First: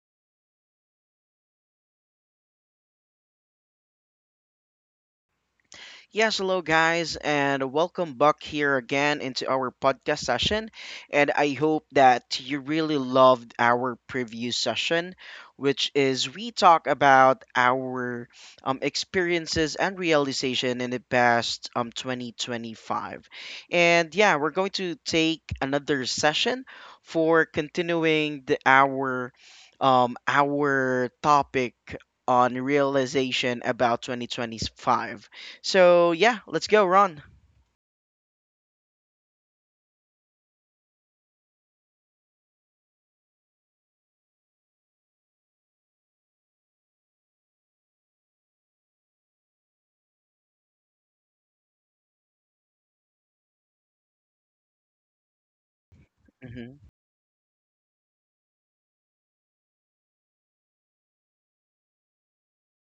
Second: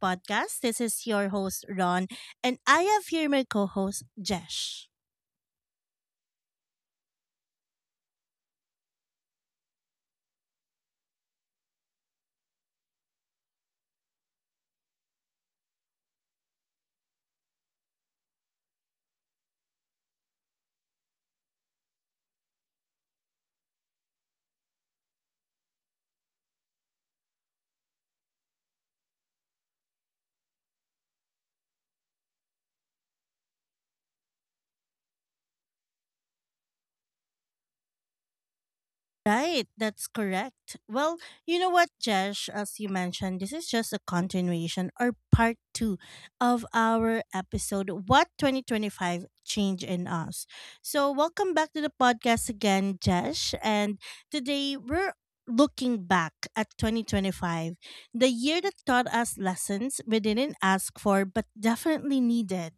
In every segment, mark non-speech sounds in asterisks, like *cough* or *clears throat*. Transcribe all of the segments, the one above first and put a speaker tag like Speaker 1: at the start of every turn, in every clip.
Speaker 1: Podcast. This is your host, Ron, and I have here my co host, Jesh.
Speaker 2: Yes, hello guys, and welcome back here again into our podcast session. And I hope that you really loved our previous session, which is we talk about our experiences and realization in the past 2025. And yeah, we're going to take another session for continuing the our topic on realization about 2025. So yeah, let's go, Ron.
Speaker 1: Right, that's correct. Well, you know what, Jesh, as you mentioned, this is just a continuation or part two of our episode, What 2025 Change in Us. So, welcome back to the podcast again, Jesh. And today we're looking back
Speaker 2: hmm
Speaker 1: at 2025, the year that taught us lessons we didn't ask for but definitely needed.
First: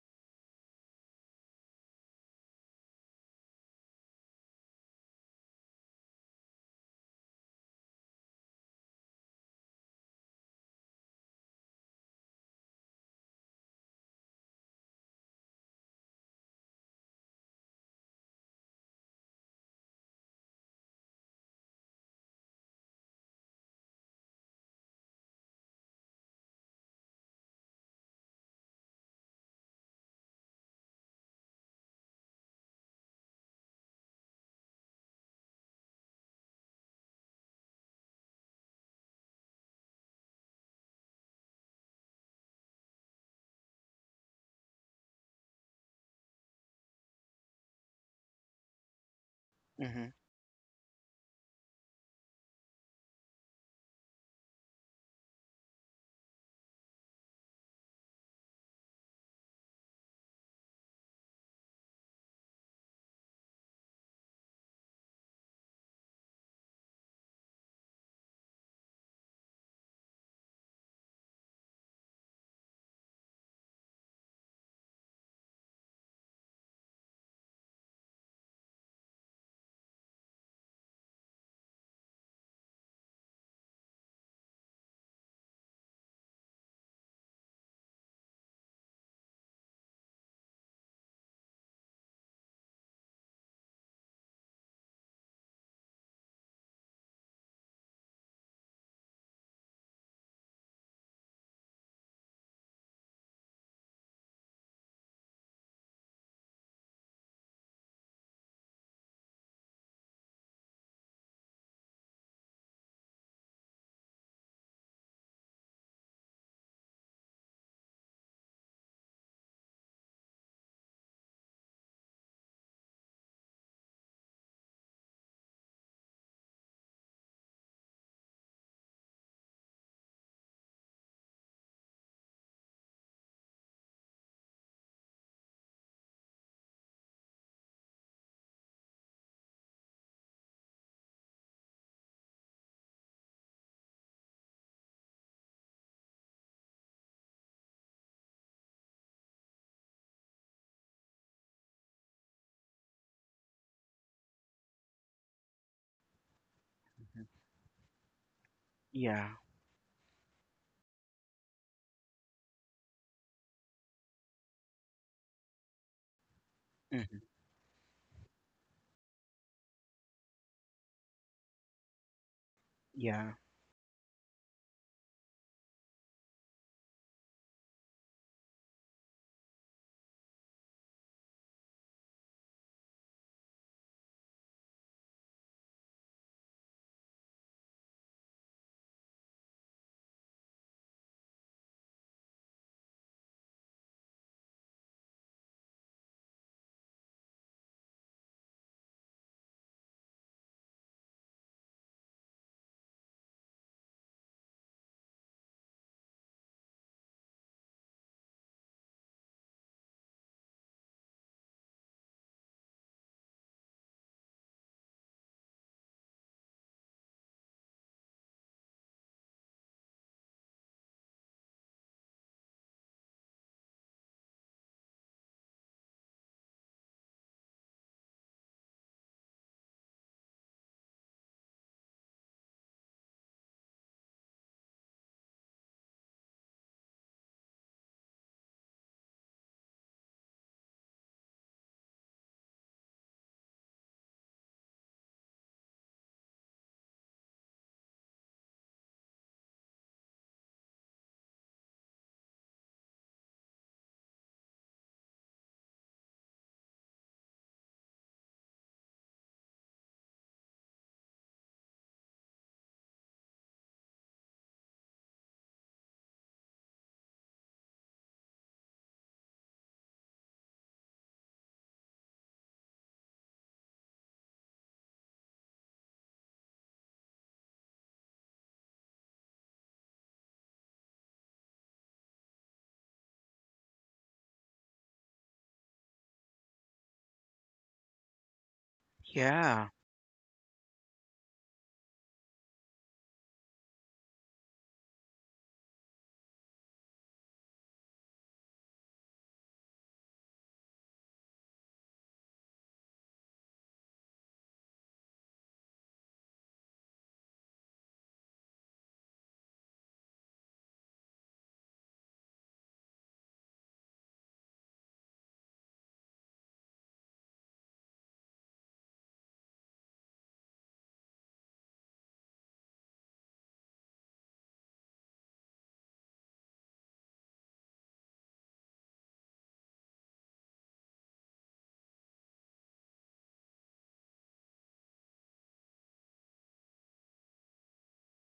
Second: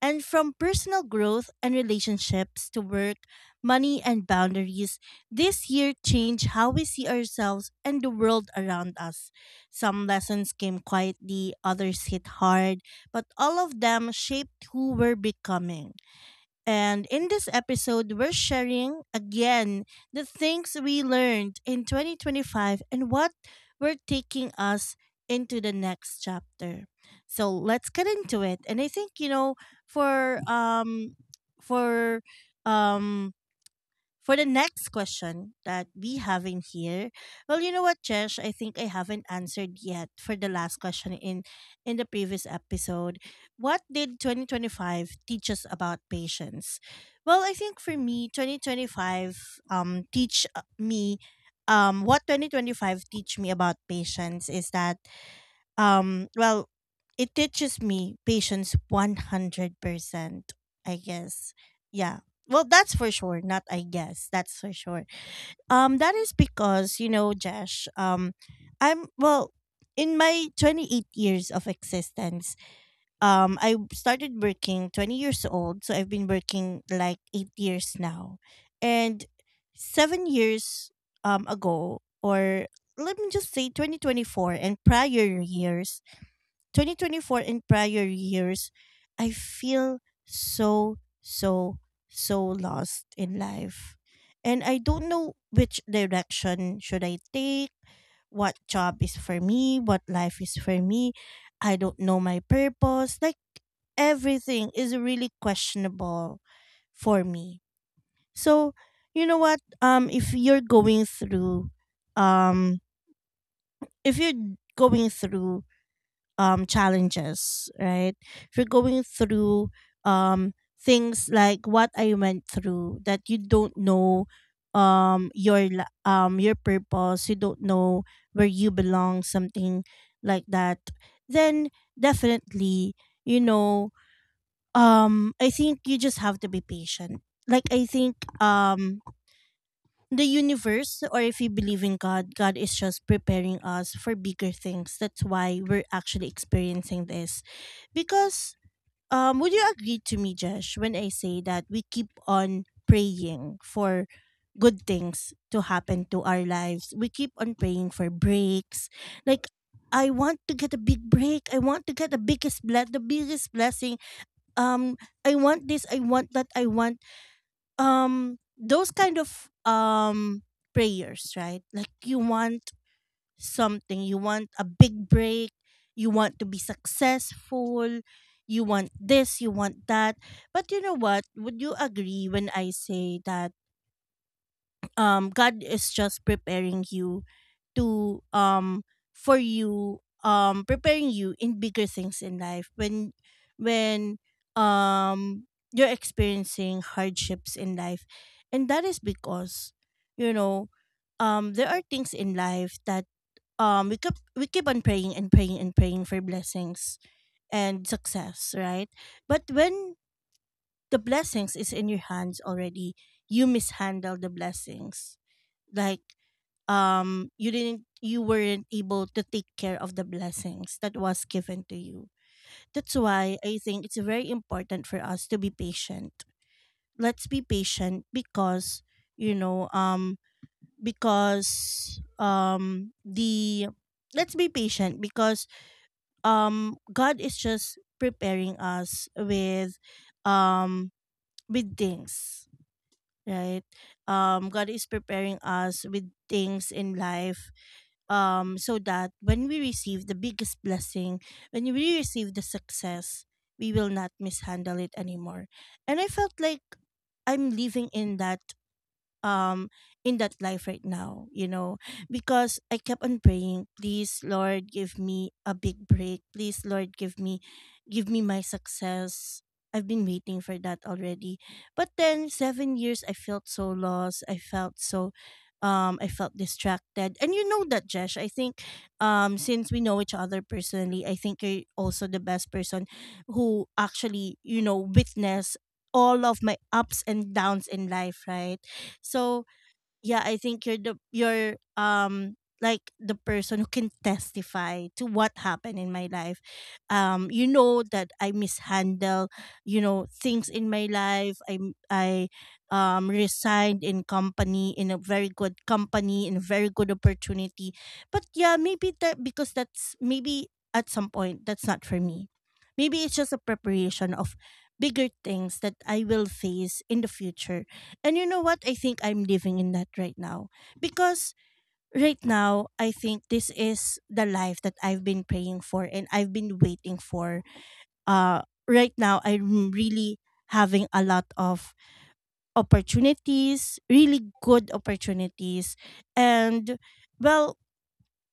Speaker 1: And from personal growth and relationships to work, money, and boundaries this year changed how we see ourselves and the world around us. Some lessons came quietly, others hit hard, but all of them shaped who we're becoming. And in this episode, we're sharing again the things we learned in 2025 and what we're taking us into the next chapter. So let's get into it. And I think, you know, for um for um for the next question that we have in here, well, you know what, Jesh? I think I haven't answered yet for the last question in the previous episode. What did 2025 teach us about patience? Well, I think for me, 2025 um
Speaker 2: hmm
Speaker 1: teach uh, me um what 2025 teach me about patience is that well, it teaches me patience 100%, I guess. Yeah. Well, that's for sure. Not I guess. That's for sure. That is because, you know, Josh, I'm, well, in my 28 years of existence, I started working 20 years old. So I've been working like 8 years now. And 7 years ago, or let me just say 2024 and prior years, I feel so, so, so lost in life. And I don't know which direction should I take, what job is for me, what life is for me. I don't know my purpose. Like everything is really questionable for me. So, you know what? Um if you're going through challenges, right? If you're going through um, things like what I went through, that you don't know your purpose, you don't know where you belong, something like that, then definitely, you know, I think you just have to be patient. Like I think um, the universe, or if you believe in god, god is just preparing us for bigger things. That's why we're actually experiencing this, because would you agree to me, Josh, when I say that we keep on praying for good things to happen to our lives? We keep on praying for breaks.
Speaker 2: Yeah.
Speaker 1: Like I want to get a big break. I want to get the biggest blessing. Um, I want this. I want that. I want
Speaker 2: hmm
Speaker 1: those kind of prayers, right? Like you want
Speaker 2: Yeah.
Speaker 1: something. You want a big break. You want to be successful. You want this, you want that. But you know what? Would you agree when I say that God is just preparing you to for you preparing you in bigger things in life when when um you're experiencing hardships in life? And that is because, you know, there are things in life that we keep on praying and praying and praying for blessings and success, right? But when the blessings is in your hands already, you mishandle the blessings. Like you weren't able to take care of the blessings that was given to you. That's why I think it's very important for us to be patient. Let's be patient, because you know because the let's be patient because God is just preparing us um with things, right? God is preparing us with things in life, so that when we receive the biggest blessing, when we receive the success, we will not mishandle it anymore. And I felt like I'm living um in that life right now, you know, because I kept on praying, please Lord, give me a big break. Please Lord, give me my success. I've been waiting for that already. But then 7 years I felt so lost. I felt so I felt distracted. And you know that, Jesh, I think since we know each other personally, I think you're also the best person who actually, you know, witness all of my ups and downs in life, right? So
Speaker 2: Yeah.
Speaker 1: yeah, I think you're the you're like the person who can testify to what happened in my life. You know that I mishandle, you know, things in my life. I resigned in company, in a very good company, in a very good opportunity. But yeah, maybe that because that's maybe at some point that's not for me. Maybe it's just a preparation of bigger things that I will face in the future. And you know what? I think I'm living in that right now. Because right now, I think this is the life that I've been praying for and I've been waiting for. Uh right now I'm really having a lot of opportunities, really good opportunities. And well,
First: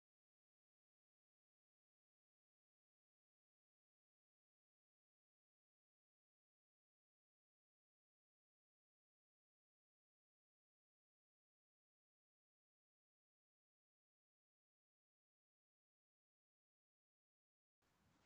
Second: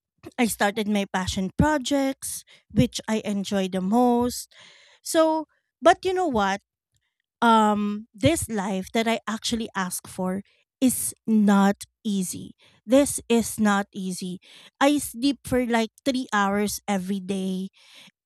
Speaker 1: *clears throat* I started my passion projects which I enjoy the most. So, but you know what? This life that I actually ask for is not easy. This is not easy. I sleep for like 3 hours every day,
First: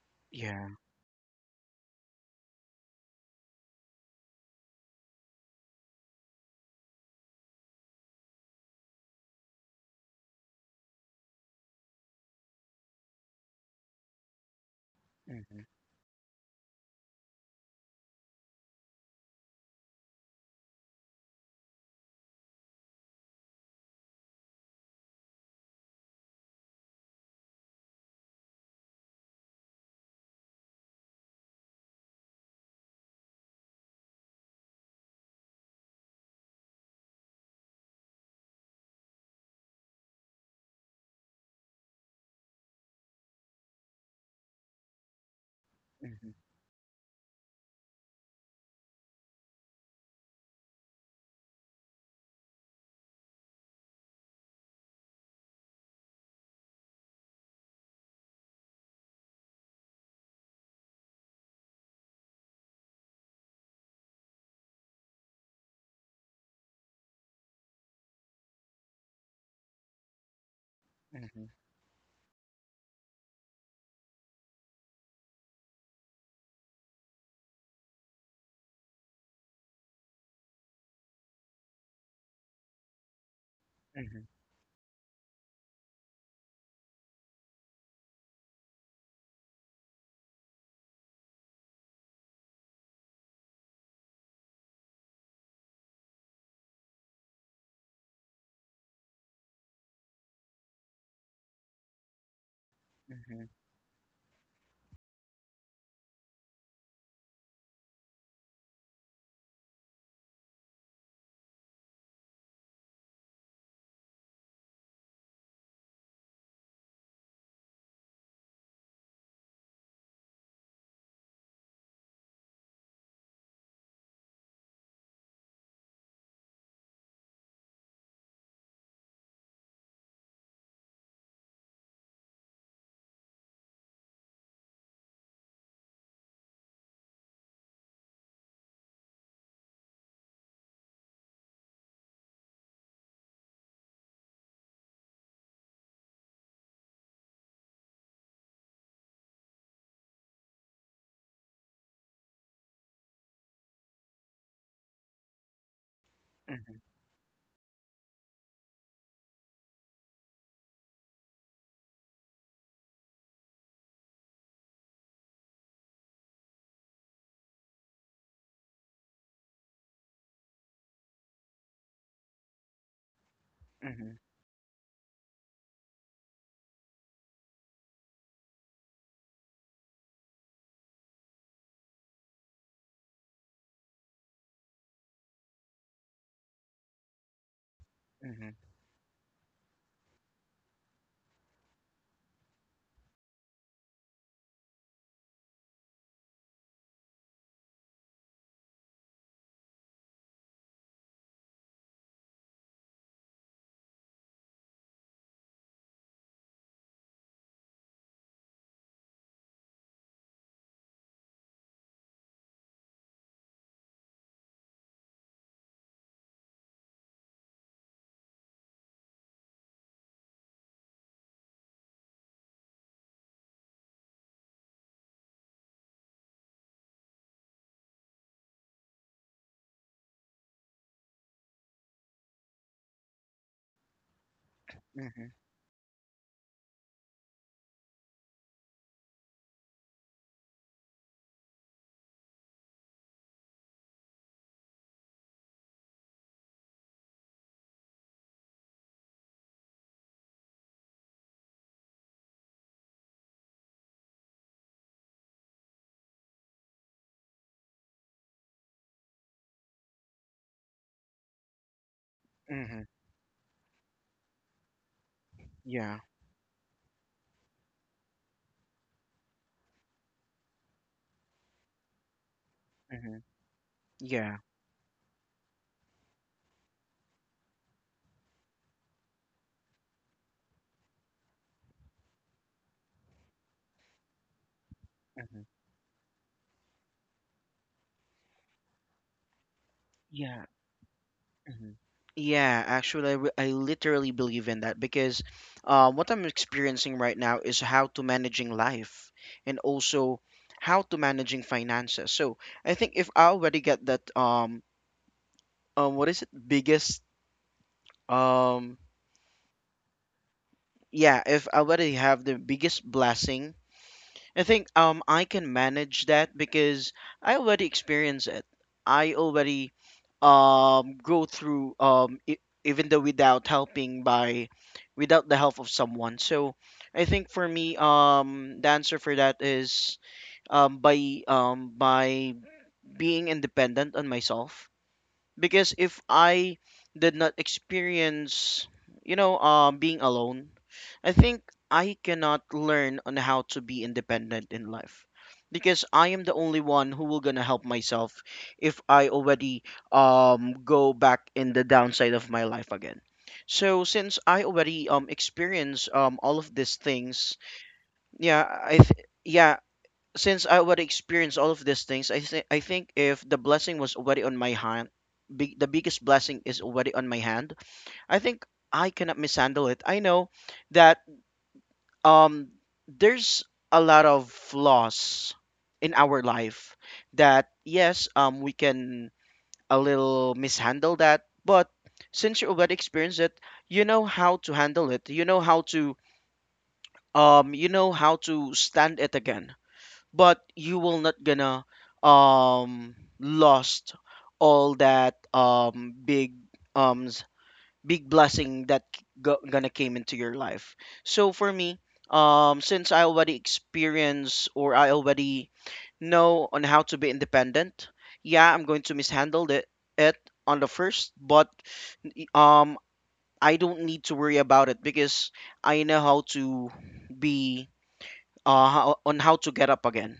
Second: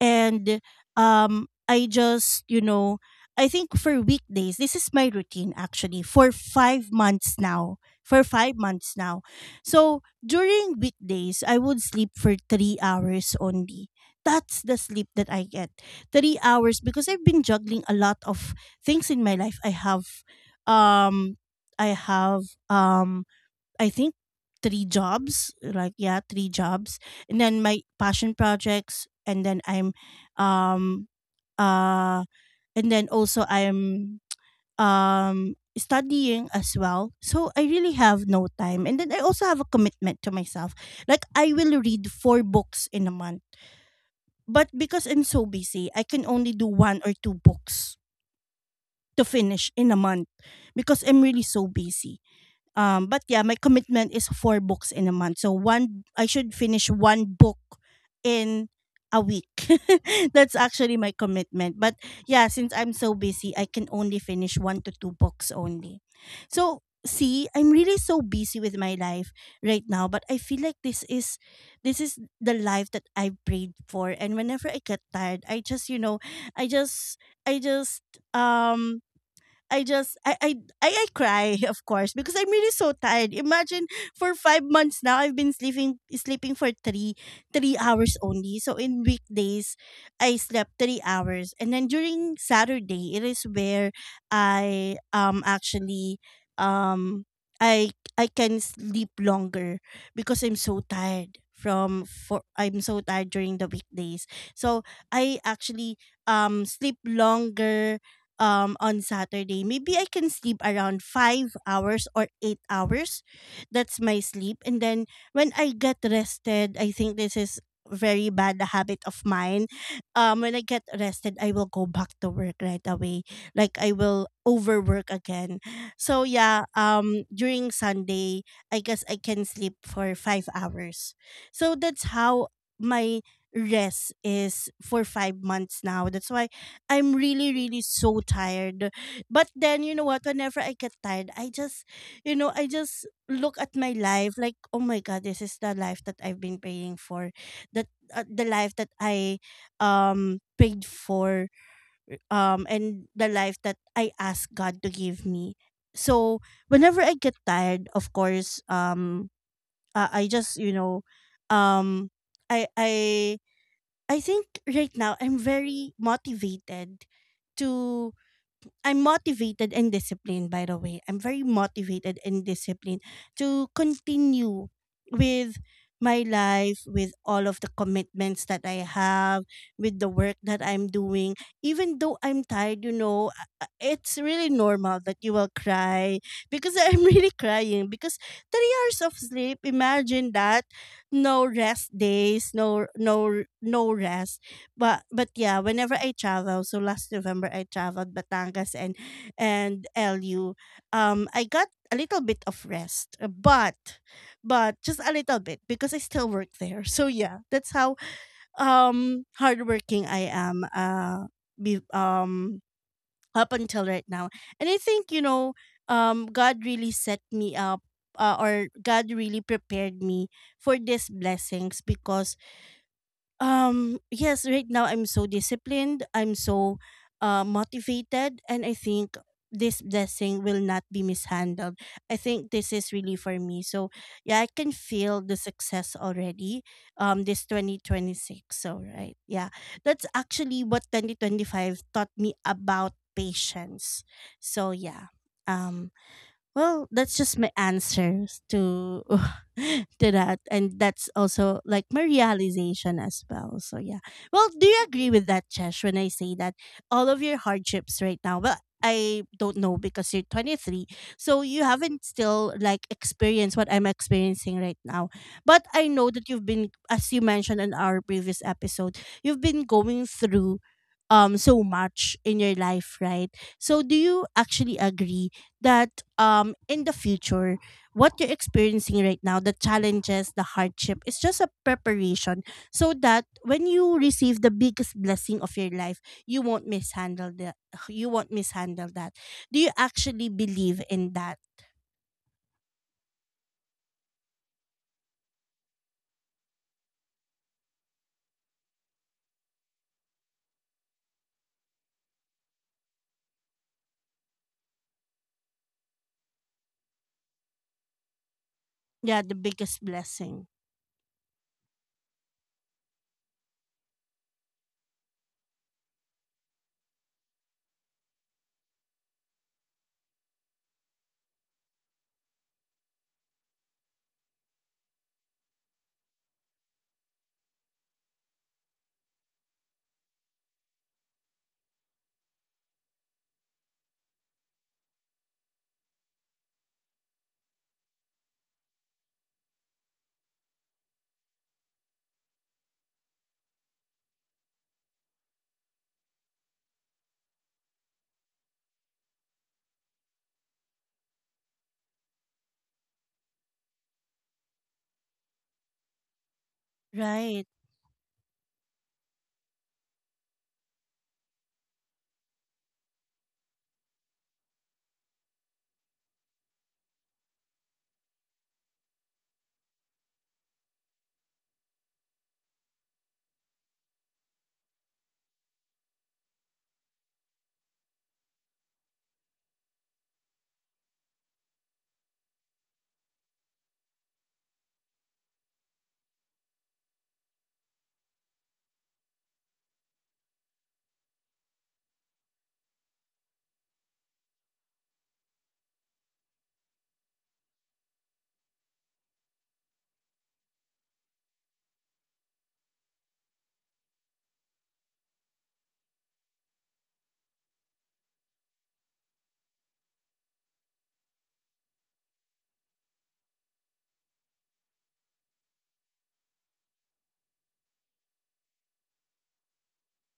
Speaker 1: and
Speaker 2: Yeah.
Speaker 1: I just, you know, I think for weekdays this is my routine actually for 5 months now, for 5 months now so during weekdays I would sleep for 3 hours only. That's the sleep that I
Speaker 2: hmm hmm
Speaker 1: get, 3 hours, because I've been juggling a lot of things in my life. Um I have um I think three jobs, like yeah, three jobs, and then my passion projects, and then I'm, um, uh, and then also I'm studying as well. So I really have no time, and then I also have a commitment to myself. Like I will read four books in a month, but because I'm so busy, I can
Speaker 2: hmm
Speaker 1: only do one or two books to finish in a month because I'm really so busy. But yeah, my commitment is four books in a month. So one, I should finish one book in a week. *laughs* That's actually my commitment. But yeah, since I'm so busy, I can only finish one to two books only. So see, I'm really so busy with my life right now, but I feel like
Speaker 2: hmm
Speaker 1: this is the life that I prayed for. And whenever I get tired, I just, you know, I just I just um I just I cry *laughs* of course, because I'm really so tired. Imagine
Speaker 2: hmm
Speaker 1: for 5 months now I've been sleeping for three hours only. So in weekdays I slept 3 hours, and then during Saturday it is where I actually um I I can sleep longer, because I'm so tired from for I'm so tired during the weekdays. So I actually sleep longer on Saturday. Maybe I can sleep around 5 hours or 8 hours. That's my sleep. And then when I get rested, I think this is very bad habit of mine. When I get rested, I will go back to work right away. Like I will overwork again. So yeah, during Sunday, I guess I can sleep for 5 hours. So that's how my rest is for 5 months now. That's why I'm really, really so tired. But then, you know what? Whenever I get tired, I just, you know, I just look at my life like, oh my God, this is the life that I've been praying for. That the life that I prayed for, and the life that I asked God to give me. So
Speaker 2: Mhm,
Speaker 1: whenever I get tired, of course, I just, you know, um, I I I think right now I'm very motivated to I'm motivated and disciplined, by the way. I'm very motivated and disciplined to continue with my life, with all of the commitments that I have, with the work that I'm doing, even though I'm tired. You know, it's really normal that you will cry, because I'm *laughs* really crying because
Speaker 2: mhm,
Speaker 1: 3 hours of sleep, imagine that, no rest days, no rest. But yeah, whenever I travel, so last November I traveled Batangas and LU. I got a little bit of rest, but just a little bit because I still work there. So yeah, that's how hardworking I am. Be, um Up until right now, and I think you know, God really set me up. Or God really prepared me for these blessings, because yes, right now I'm so disciplined, I'm so motivated, and I think this blessing will not be mishandled. I think this is really for me. So, yeah, I can feel
Speaker 2: mhm,
Speaker 1: the success already. This 2026. So, right. Yeah. That's actually what 2025 taught me about patience. So, yeah. Um well, that's just my answers to *laughs* to that, and that's also like my realization as well. So yeah. Well, do you agree with that, Chesh? When I say that all of your hardships right now, well, I don't know because you're 23, so you haven't still
Speaker 2: mhm.
Speaker 1: like experienced what I'm experiencing right now. But
Speaker 2: Yeah.
Speaker 1: I know that you've been, as you mentioned in our previous episode, you've been going through so much in your life,
Speaker 2: Mhm,
Speaker 1: right? So do you
Speaker 2: yeah.
Speaker 1: actually agree that in the future what you're experiencing right now, the challenges, the hardship is just a preparation, so that when you receive the biggest
Speaker 2: Mhm,
Speaker 1: blessing of your life, you won't mishandle that? Do you actually
Speaker 2: yeah.
Speaker 1: believe in that?
Speaker 2: Mhm. I literally believe in that because what I'm experiencing right now is how to managing life, and also how to managing finances. So I think if I already get that what is it biggest. Um,
Speaker 1: Yeah, the biggest blessing,
Speaker 2: yeah, if I already have the biggest blessing, I think I can manage that because I already experience it. I already go through even though without helping by, without the help of someone. So I think for me the answer for that is by being independent on myself, because if I did not experience, you know, being alone, I think I cannot learn on how to be independent in life, because I am the only one who will gonna help myself if I already go back in the downside of my life again. So since I already experience all of these things,
Speaker 1: right.
Speaker 2: yeah, since I already experienced all of these things, I think if the blessing was already on my hand, big the biggest blessing is already on my hand. I think I cannot mishandle it. I know that um there's a lot of flaws in our life that, yes, we can a little mishandle that, but since you already experienced it, you know how to handle it. You know how to you know how to stand it again, but you will not gonna lost all that big um s- big blessing that gonna came into your life. So for me, since I already experience or I already know on how to be independent, yeah, I'm going to mishandle it, it on the first, but um I don't need to worry about it because I know how to be on how to get up again,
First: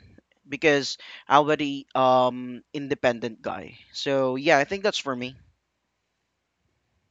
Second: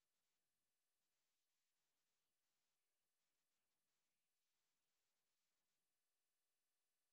Speaker 2: because I am already independent guy. So yeah, I think that's for me.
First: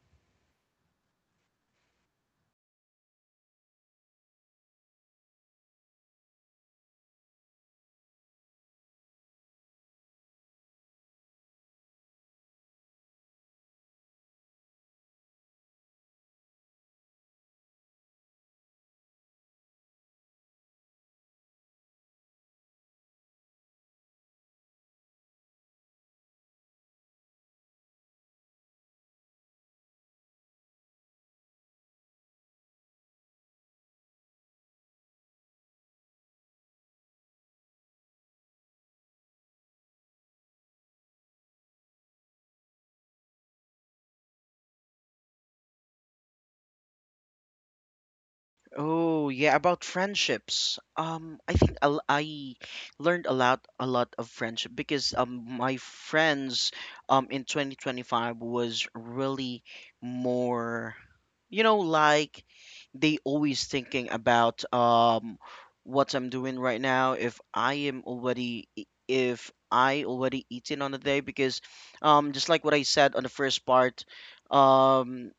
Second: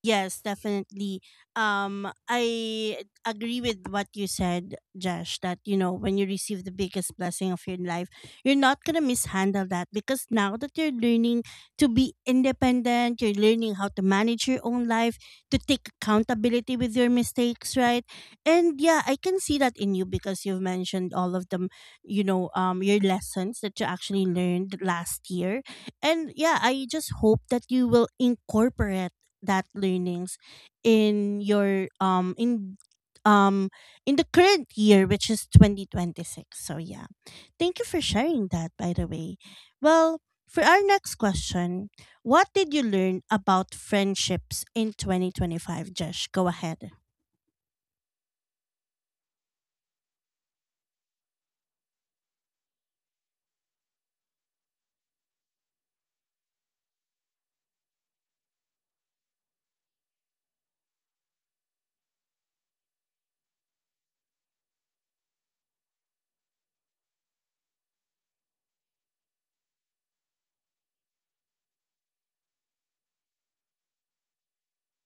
Speaker 1: Yes, definitely. I agree with what you said, Josh, that, you know, when you receive the biggest blessing of your life, you're not going to mishandle that, because now that you're learning to be independent, you're learning how to manage your own life, to take accountability with your mistakes, right? And yeah, I can see that in you because you've mentioned all of them, you know, your lessons that you actually learned last year. And yeah, I just hope that you will incorporate that learnings in your um in the current year, which is 2026. So yeah, thank you for sharing that, by the way. Well, for our next question, what did you learn about friendships in 2025, Josh? Go ahead.
Speaker 2: Oh yeah, about friendships. I think I learned a lot of friendship because my friends in 2025 was really more, you know, like they always thinking about what I'm doing right now, if I am already if I already eaten on the day, because just like what I said on the first part, um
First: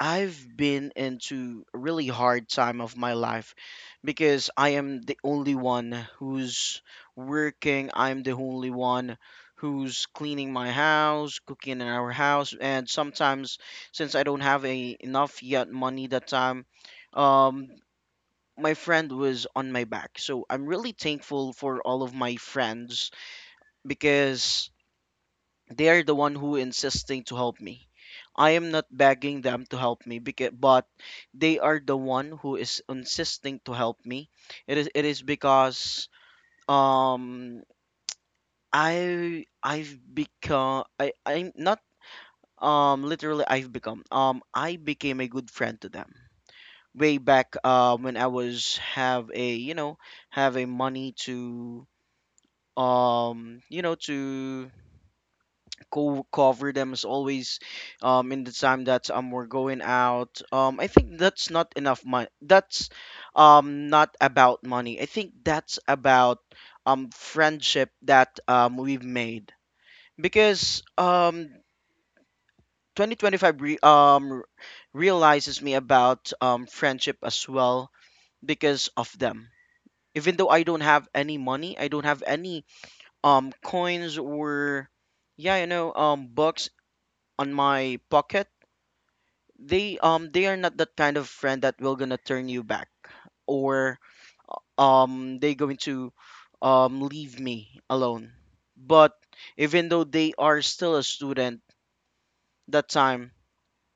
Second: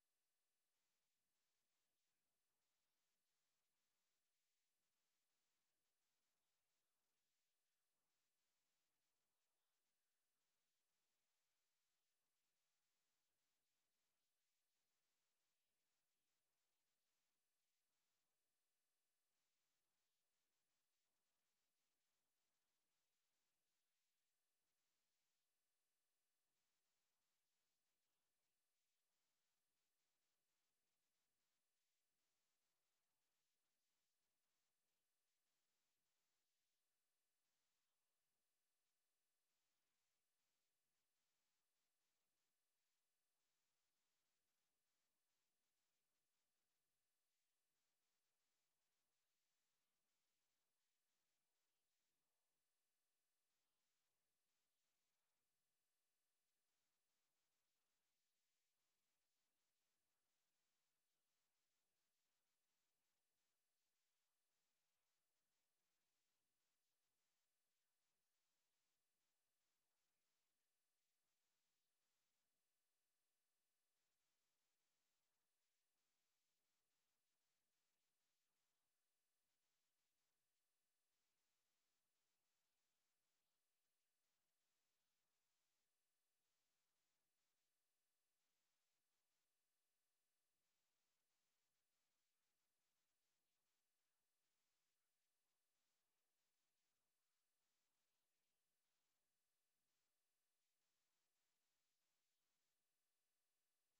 Speaker 2: I've been into a really hard time of my life because I am the only one who's working. I'm the only one who's cleaning my house, cooking in our house, and sometimes since I don't have a enough yet money that time, um, my friend was on my back. So I'm really thankful for all of my friends because they are the one who insisting to help me. I am not begging them to help me because, but they are the one who is insisting to help me. It is because um I I've become I I'm not literally I became a good friend to them way back when I was have a, you know, have a money to you know, to go cover them as always in the time that we're going out. I think that's not enough money, that's not about money, I think that's about friendship that we've made, because 2025 realizes me about friendship as well because of them. Even though I don't have any money, I don't have any coins, or yeah, you know, bucks on my pocket, they are not that kind of friend that will gonna turn you back, or they going to leave me alone. But even though they are still a student that time,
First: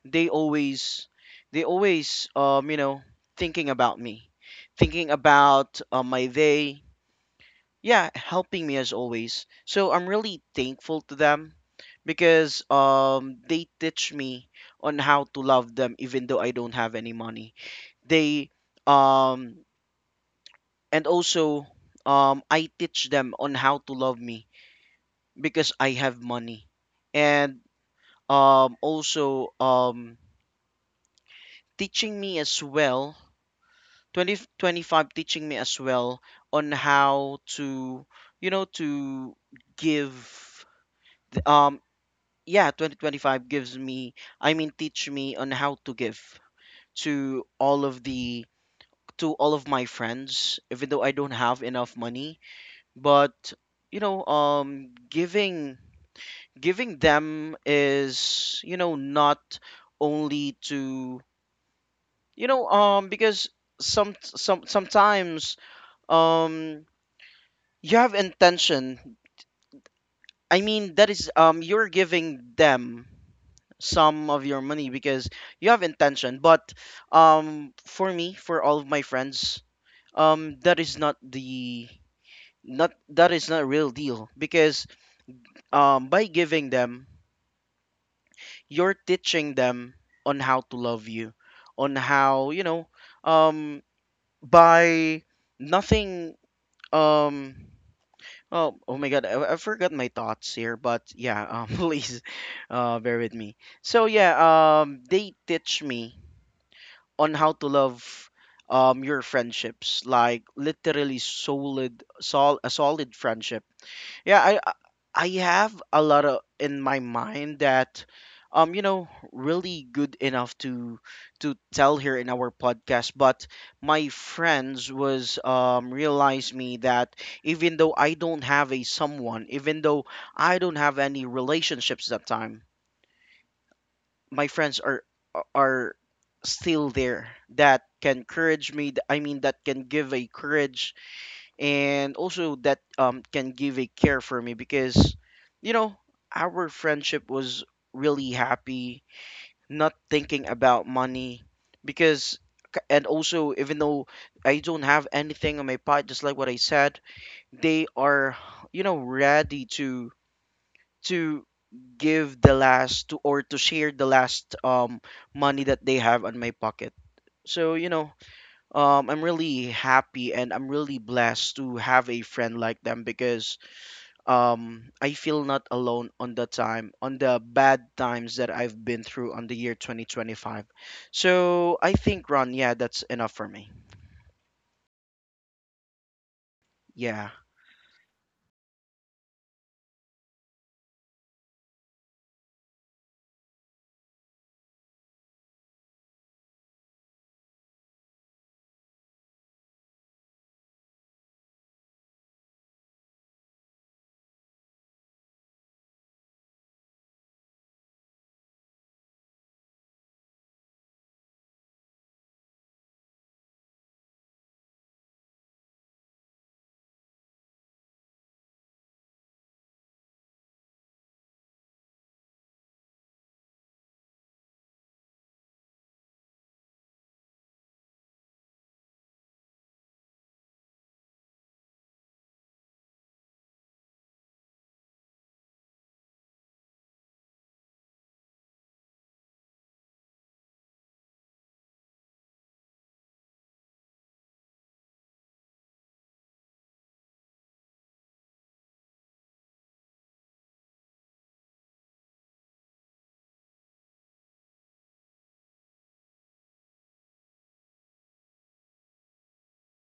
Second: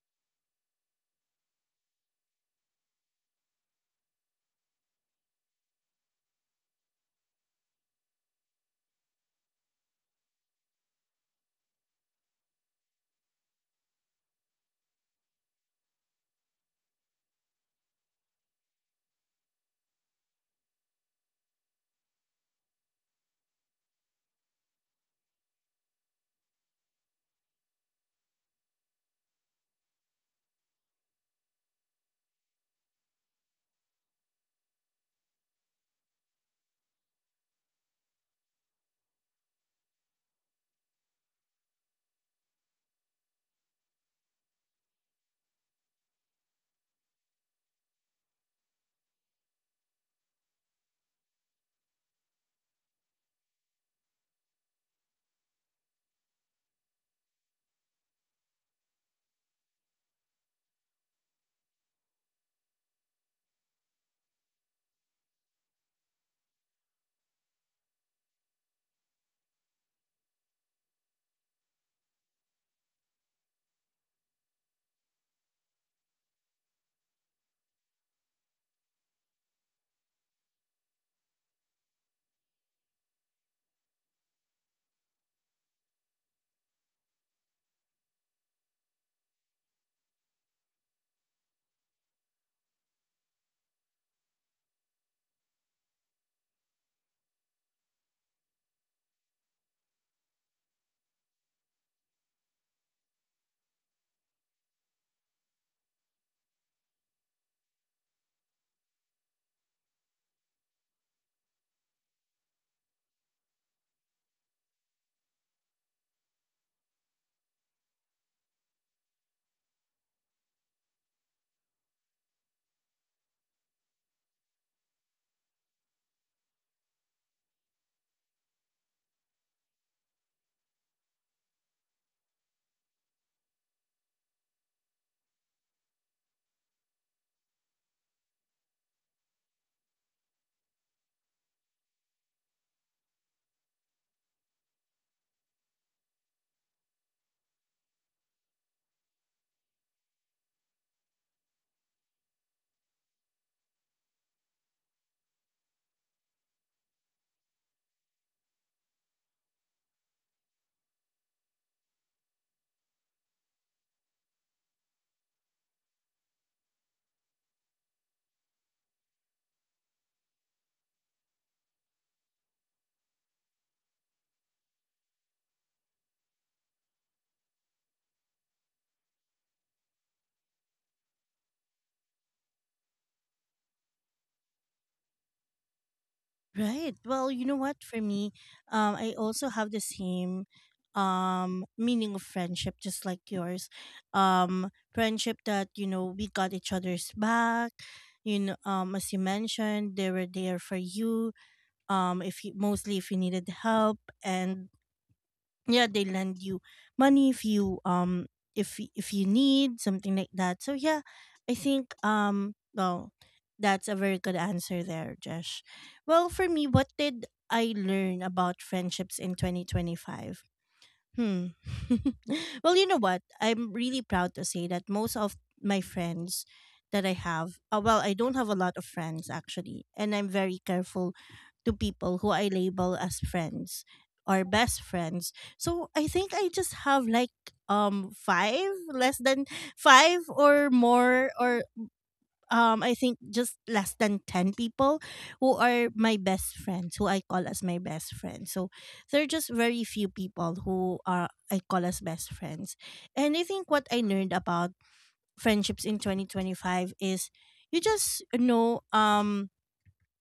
Speaker 2: they always they always you know, thinking about me, thinking about my day, yeah, helping me as always. So I'm really thankful to them because they teach me on how to love them even though I don't have any money. They um and also I teach them on how to love me because I have money. And also teaching me as well, 20, 25 teaching me as well on how to, you know, to give um. Yeah, 2025 gives me, I mean, teach me on how to give to all of the, to all of my friends, even though I don't have enough money. But, you know, giving, giving them is, you know, not only to, you know, because sometimes um you have intention, I mean, that is you're giving them some of your money because you have intention, but for me, for all of my friends, that is not the, not that is not a real deal, because by giving them, you're teaching them on how to love you, on how, you know, um by nothing um oh, oh my God, I forgot my thoughts here, but yeah, *laughs* please, bear with me. So yeah, they teach me on how to love your friendships, like literally solid, sol a solid friendship. yeah i i I have a lot of in my mind that you know, really good enough to tell here in our podcast, but my friends was realized me that even though I don't have a someone, even though I don't have any relationships that time, my friends are still there, that can courage me, I mean that can give a courage, and also that can give a care for me, because, you know, our friendship was really happy, not thinking about money. Because and also, even though I don't have anything on my pot, just like what I said, they are, you know, ready to give the last to, or to share the last money that they have on my pocket. So, you know, I'm really happy and I'm really blessed to have a friend like them because I feel not alone on the time, on the bad times that I've been through on the year 2025. So I think, Ron, yeah, that's enough for me.
Speaker 1: Right. Well,
Speaker 2: Yeah.
Speaker 1: you know what? For me, I also have the same meaning of friendship, just like yours. um Friendship that, you know, we got each other's back, you know, as you mentioned, they were there for you, if you mostly if you needed help, and yeah, they lend you money if you if you need something like that. So yeah, I think, that's a very good answer there, Josh. Well, for me, what did I learn about friendships in 2025? Hmm. *laughs* Well, you know what? I'm really proud to say that most of my friends that I have, well, I don't have a lot of friends actually, and I'm very careful to people who I label as friends or best friends. So I think I just have like five, less than five or more, or I think just less than 10 people who are my best friends, who I call as my best friends. So there are just very few people who are I call as best friends. And I think what I learned about friendships in 2025 is you just know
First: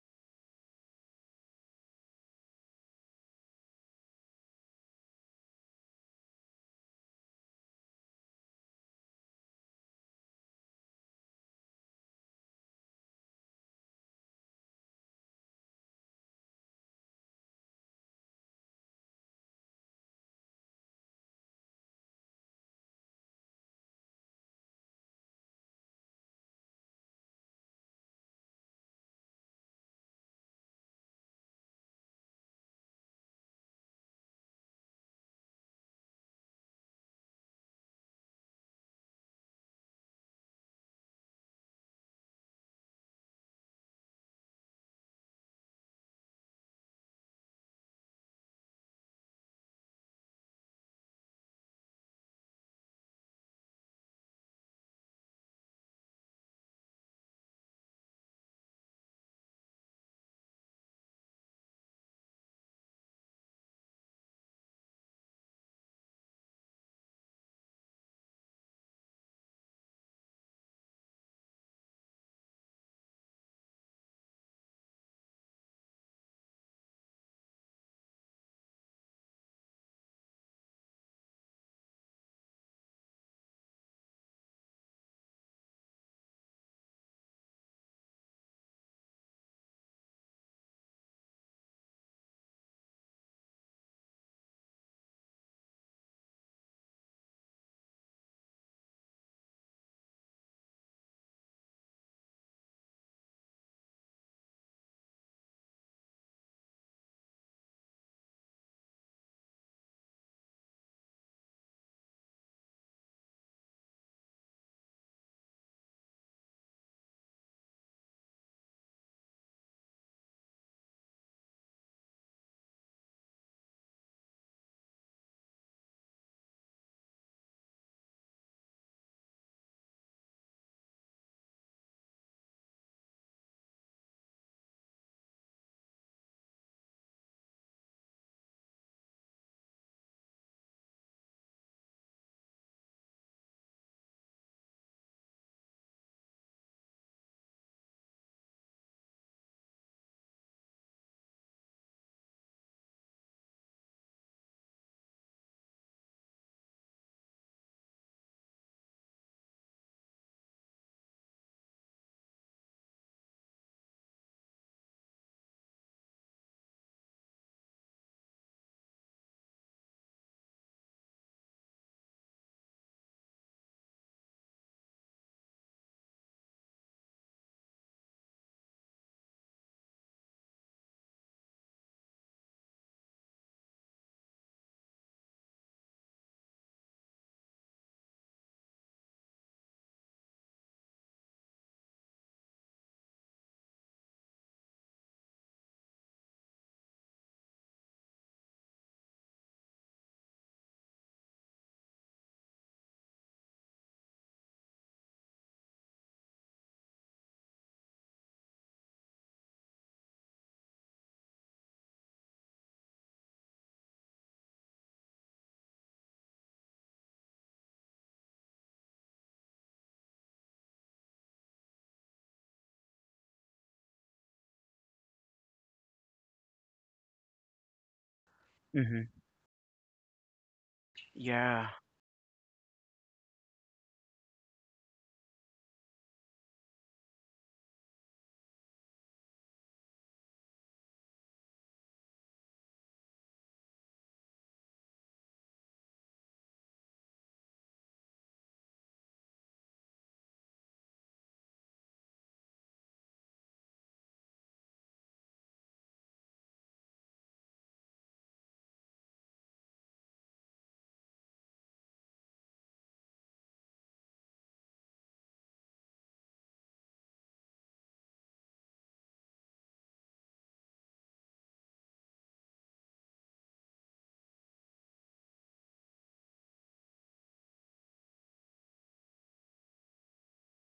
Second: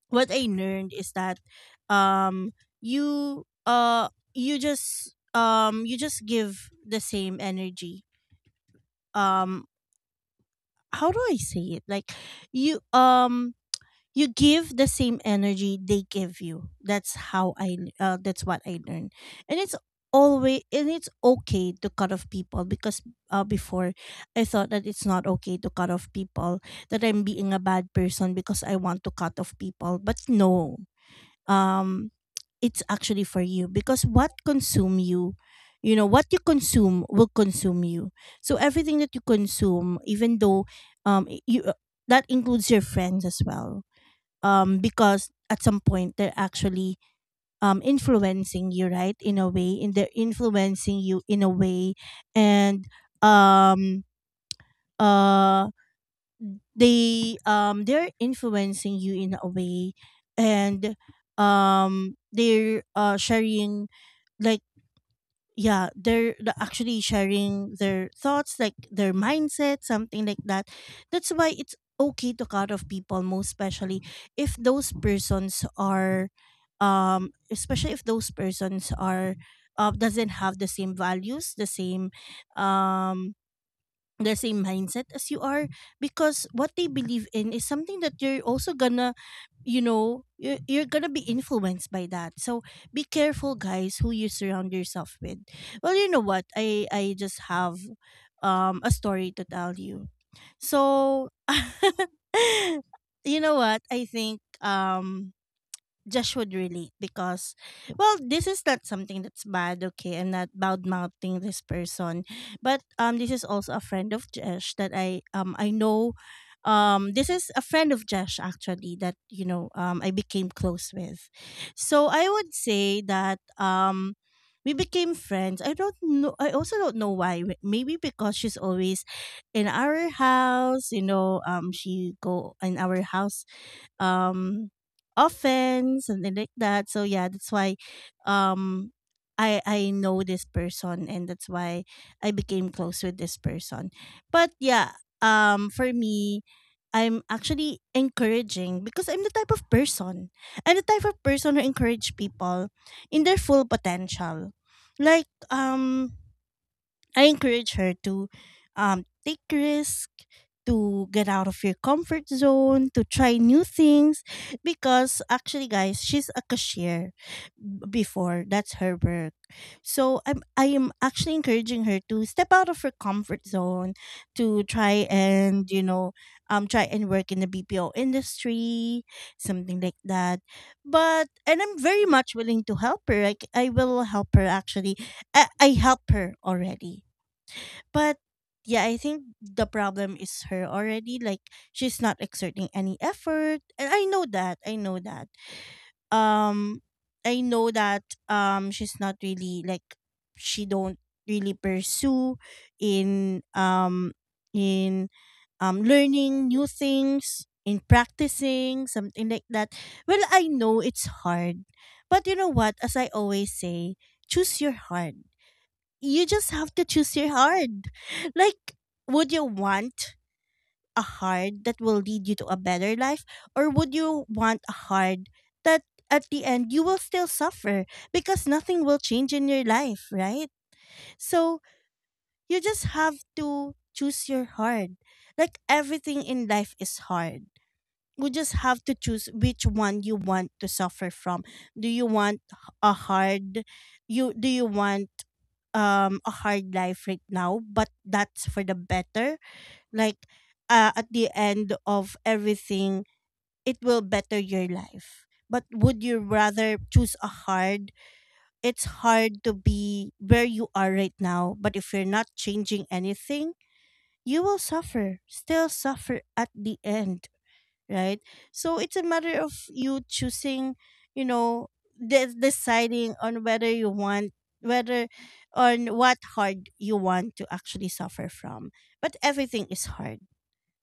Speaker 1: what I learned is that um you just give the same energy, um how do I say it, like you you give the same energy they give you. That's how I, that's what I learned. And it's always, and it's okay to cut off people, because before I thought that it's not okay to cut off people, that I'm being a bad person because I want to cut off people. But no, um it's actually for you, because what consume you, you know, what you consume will consume you. So everything that you consume, even though y- you that includes your friends as well. Because at some point they're actually influencing you, right? In a way. And they're influencing you in a way, and um, uh, they're influencing you in a way, and they're sharing, like, yeah, they're actually sharing their thoughts, like their mindset, something like that. That's why it's okay to cut off people, most especially if those persons are especially if those persons are, doesn't have the same values, um the same mindset as you are. Because what they believe in is something that you're also gonna, you know, you're gonna be influenced by that. So be careful, guys, who you surround yourself with. Well, you know what, I just have a story to tell you. So *laughs* you know what, I think Josh would relate. Because, well, this is not something that's bad, okay? I'm not bad mouthing this person, but this is also a friend of Josh that I know. This is a friend of Josh actually that, you know, I became close with. So I would say that we became friends. I don't know. I also don't know why. Maybe because she's always in our house. You know, she go in our house um often, something like that. So yeah, that's why um I know this person, and that's why I became close with this person. But yeah, for me, I'm actually encouraging because I'm the type of person who encourage people in their full potential. Like, I encourage her to take risk, to get out of your comfort zone, to try new things, because actually, guys, she's a cashier before. That's her work. So I am actually encouraging her to step out of her comfort zone, to try and, you know, try and work in the BPO industry, something like that. But and I'm very much willing to help her. Like, I will help her actually. I help her already. But yeah, I think the problem is her already. Like, she's not exerting any effort. And I know that. I know that. Um I know that she's not really like, she don't really pursue in in learning new things, in practicing, something like that. Well, I know it's hard. But you know what? As I always say, choose your heart, you just have to choose your hard. Like, would you want a hard that will lead you to a better life, or would you want a hard that at the end you will still suffer because nothing will
Speaker 2: Mm-hmm.
Speaker 1: change in your life, right? So
Speaker 2: Yeah.
Speaker 1: you just have to choose your hard. Like, everything in life is hard, we just have to choose which one you want to suffer from. Do you want a hard, you do you want a hard life right now, but that's for the better? Like, at the end of everything, it will better your life. But would you rather choose a hard? It's hard to be where you are right now, but if you're not changing anything, you will suffer, still suffer at the end, right? So it's a matter of you choosing, you know, deciding on whether you want, whether on what hard you want to actually suffer from. But everything is hard.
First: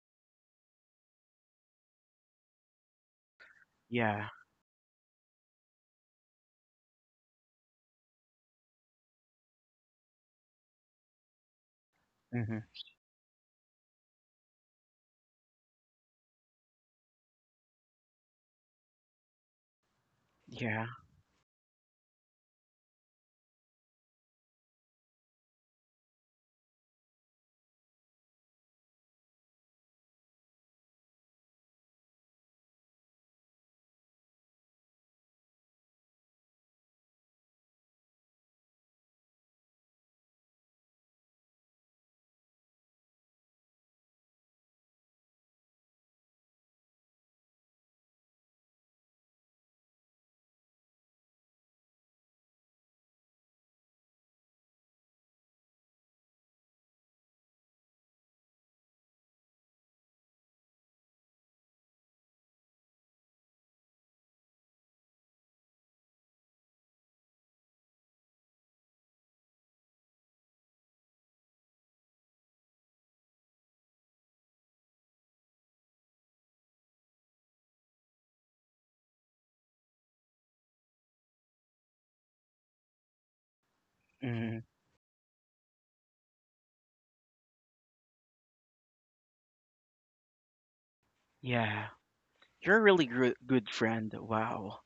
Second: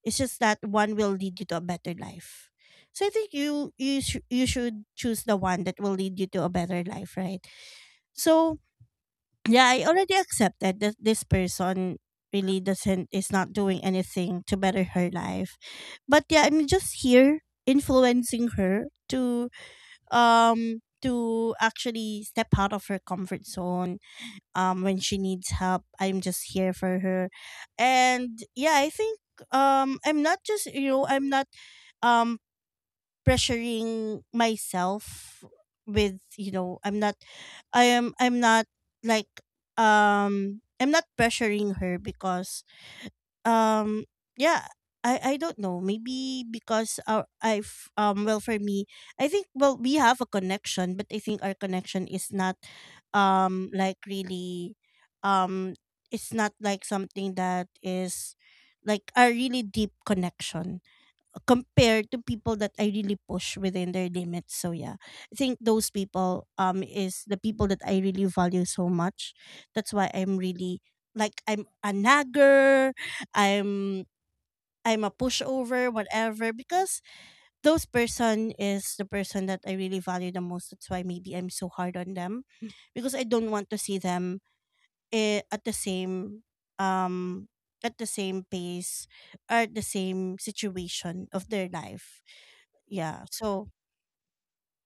Speaker 1: It's just that one will lead you to a better life. So I think
Speaker 2: Yeah.
Speaker 1: you should choose the one that will lead you to a better life, right? So yeah, I already accepted that this person
Speaker 2: Mm-hmm.
Speaker 1: really doesn't is not doing anything to better her life. But yeah, I'm just here influencing her
Speaker 2: Yeah.
Speaker 1: to actually step out of her comfort zone when she needs help. I'm just here for her. And yeah, I think I'm not just, you know, I'm not um pressuring myself with, you know, I'm not like I'm not pressuring her because um yeah, I don't know. Maybe because our I've well, for me, I think, well, we have a connection, but I think our connection is not like really um it's not like something that is like a really deep connection compared to people that I really push within their limits. So yeah, I think those people is the people that I really value so much. That's why I'm really, like, I'm a nagger, I'm I'm a pushover, whatever, because those person is the person that I really value the most. That's why maybe I'm so hard on them, because I don't want to see them,
Speaker 2: Mm-hmm.
Speaker 1: eh, um at the same pace or at the same situation of their
Speaker 2: Yeah.
Speaker 1: life.
Speaker 2: You're a really
Speaker 1: Yeah.
Speaker 2: good
Speaker 1: So
Speaker 2: friend. Wow.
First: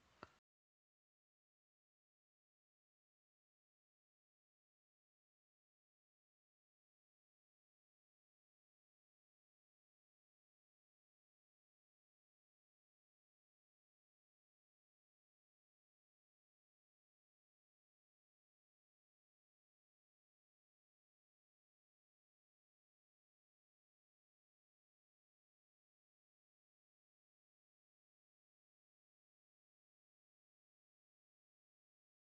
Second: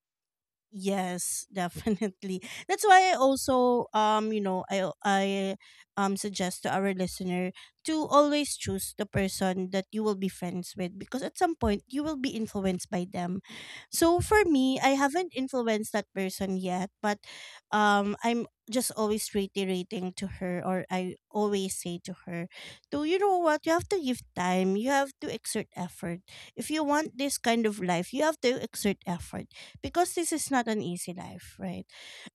Speaker 1: yes, *laughs* definitely. That's why I also you know, I suggest to our listener to always choose the person that you will be friends with, because at some point you will be influenced by them. So for me, I haven't influenced that person yet, but I'm just always reiterating to her, or I always say to her, to, you know what, you have to give time, you have to exert effort. If you want this kind of life, you have to exert effort, because this is not an easy life, right?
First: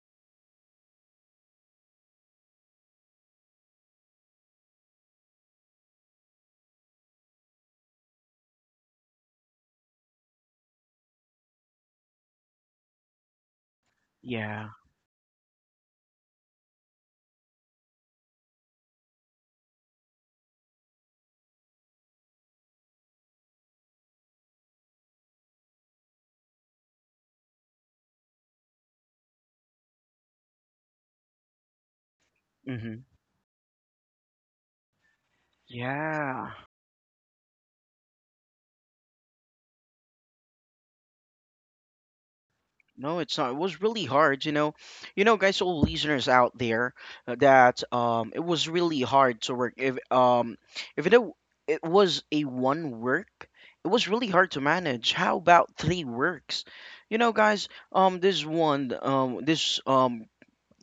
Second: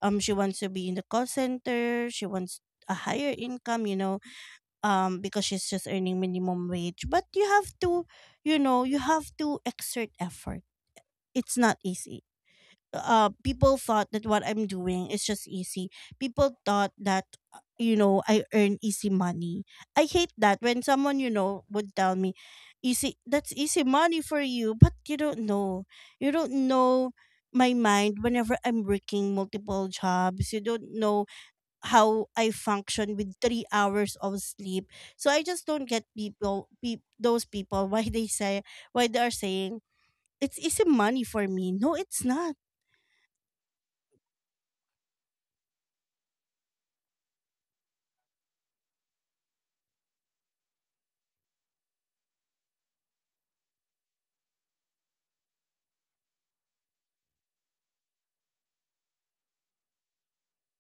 Speaker 1: She wants to be in the call center. She wants a higher income, you know, because she's just earning minimum wage. But you have to, you know, you have to exert effort. It's not easy. People thought that what I'm
Speaker 2: Yeah.
Speaker 1: doing is just easy. People thought that you know, I earn easy money. I hate that when someone, you know, would tell me easy, that's easy money for you, but you don't know. You don't know my mind whenever I'm working multiple jobs. You don't know how I
Speaker 2: Mm-hmm.
Speaker 1: function with 3 hours of sleep. So I just don't get
Speaker 2: Yeah.
Speaker 1: those people, why they say, why they are saying it's easy money for me. No, it's not.
Speaker 2: No, it's not. It was really hard, you know. You know, guys, all listeners out there, that it was really hard to work. If if it w- it was a one work, it was really hard to manage. How about three works? You know, guys, this one, this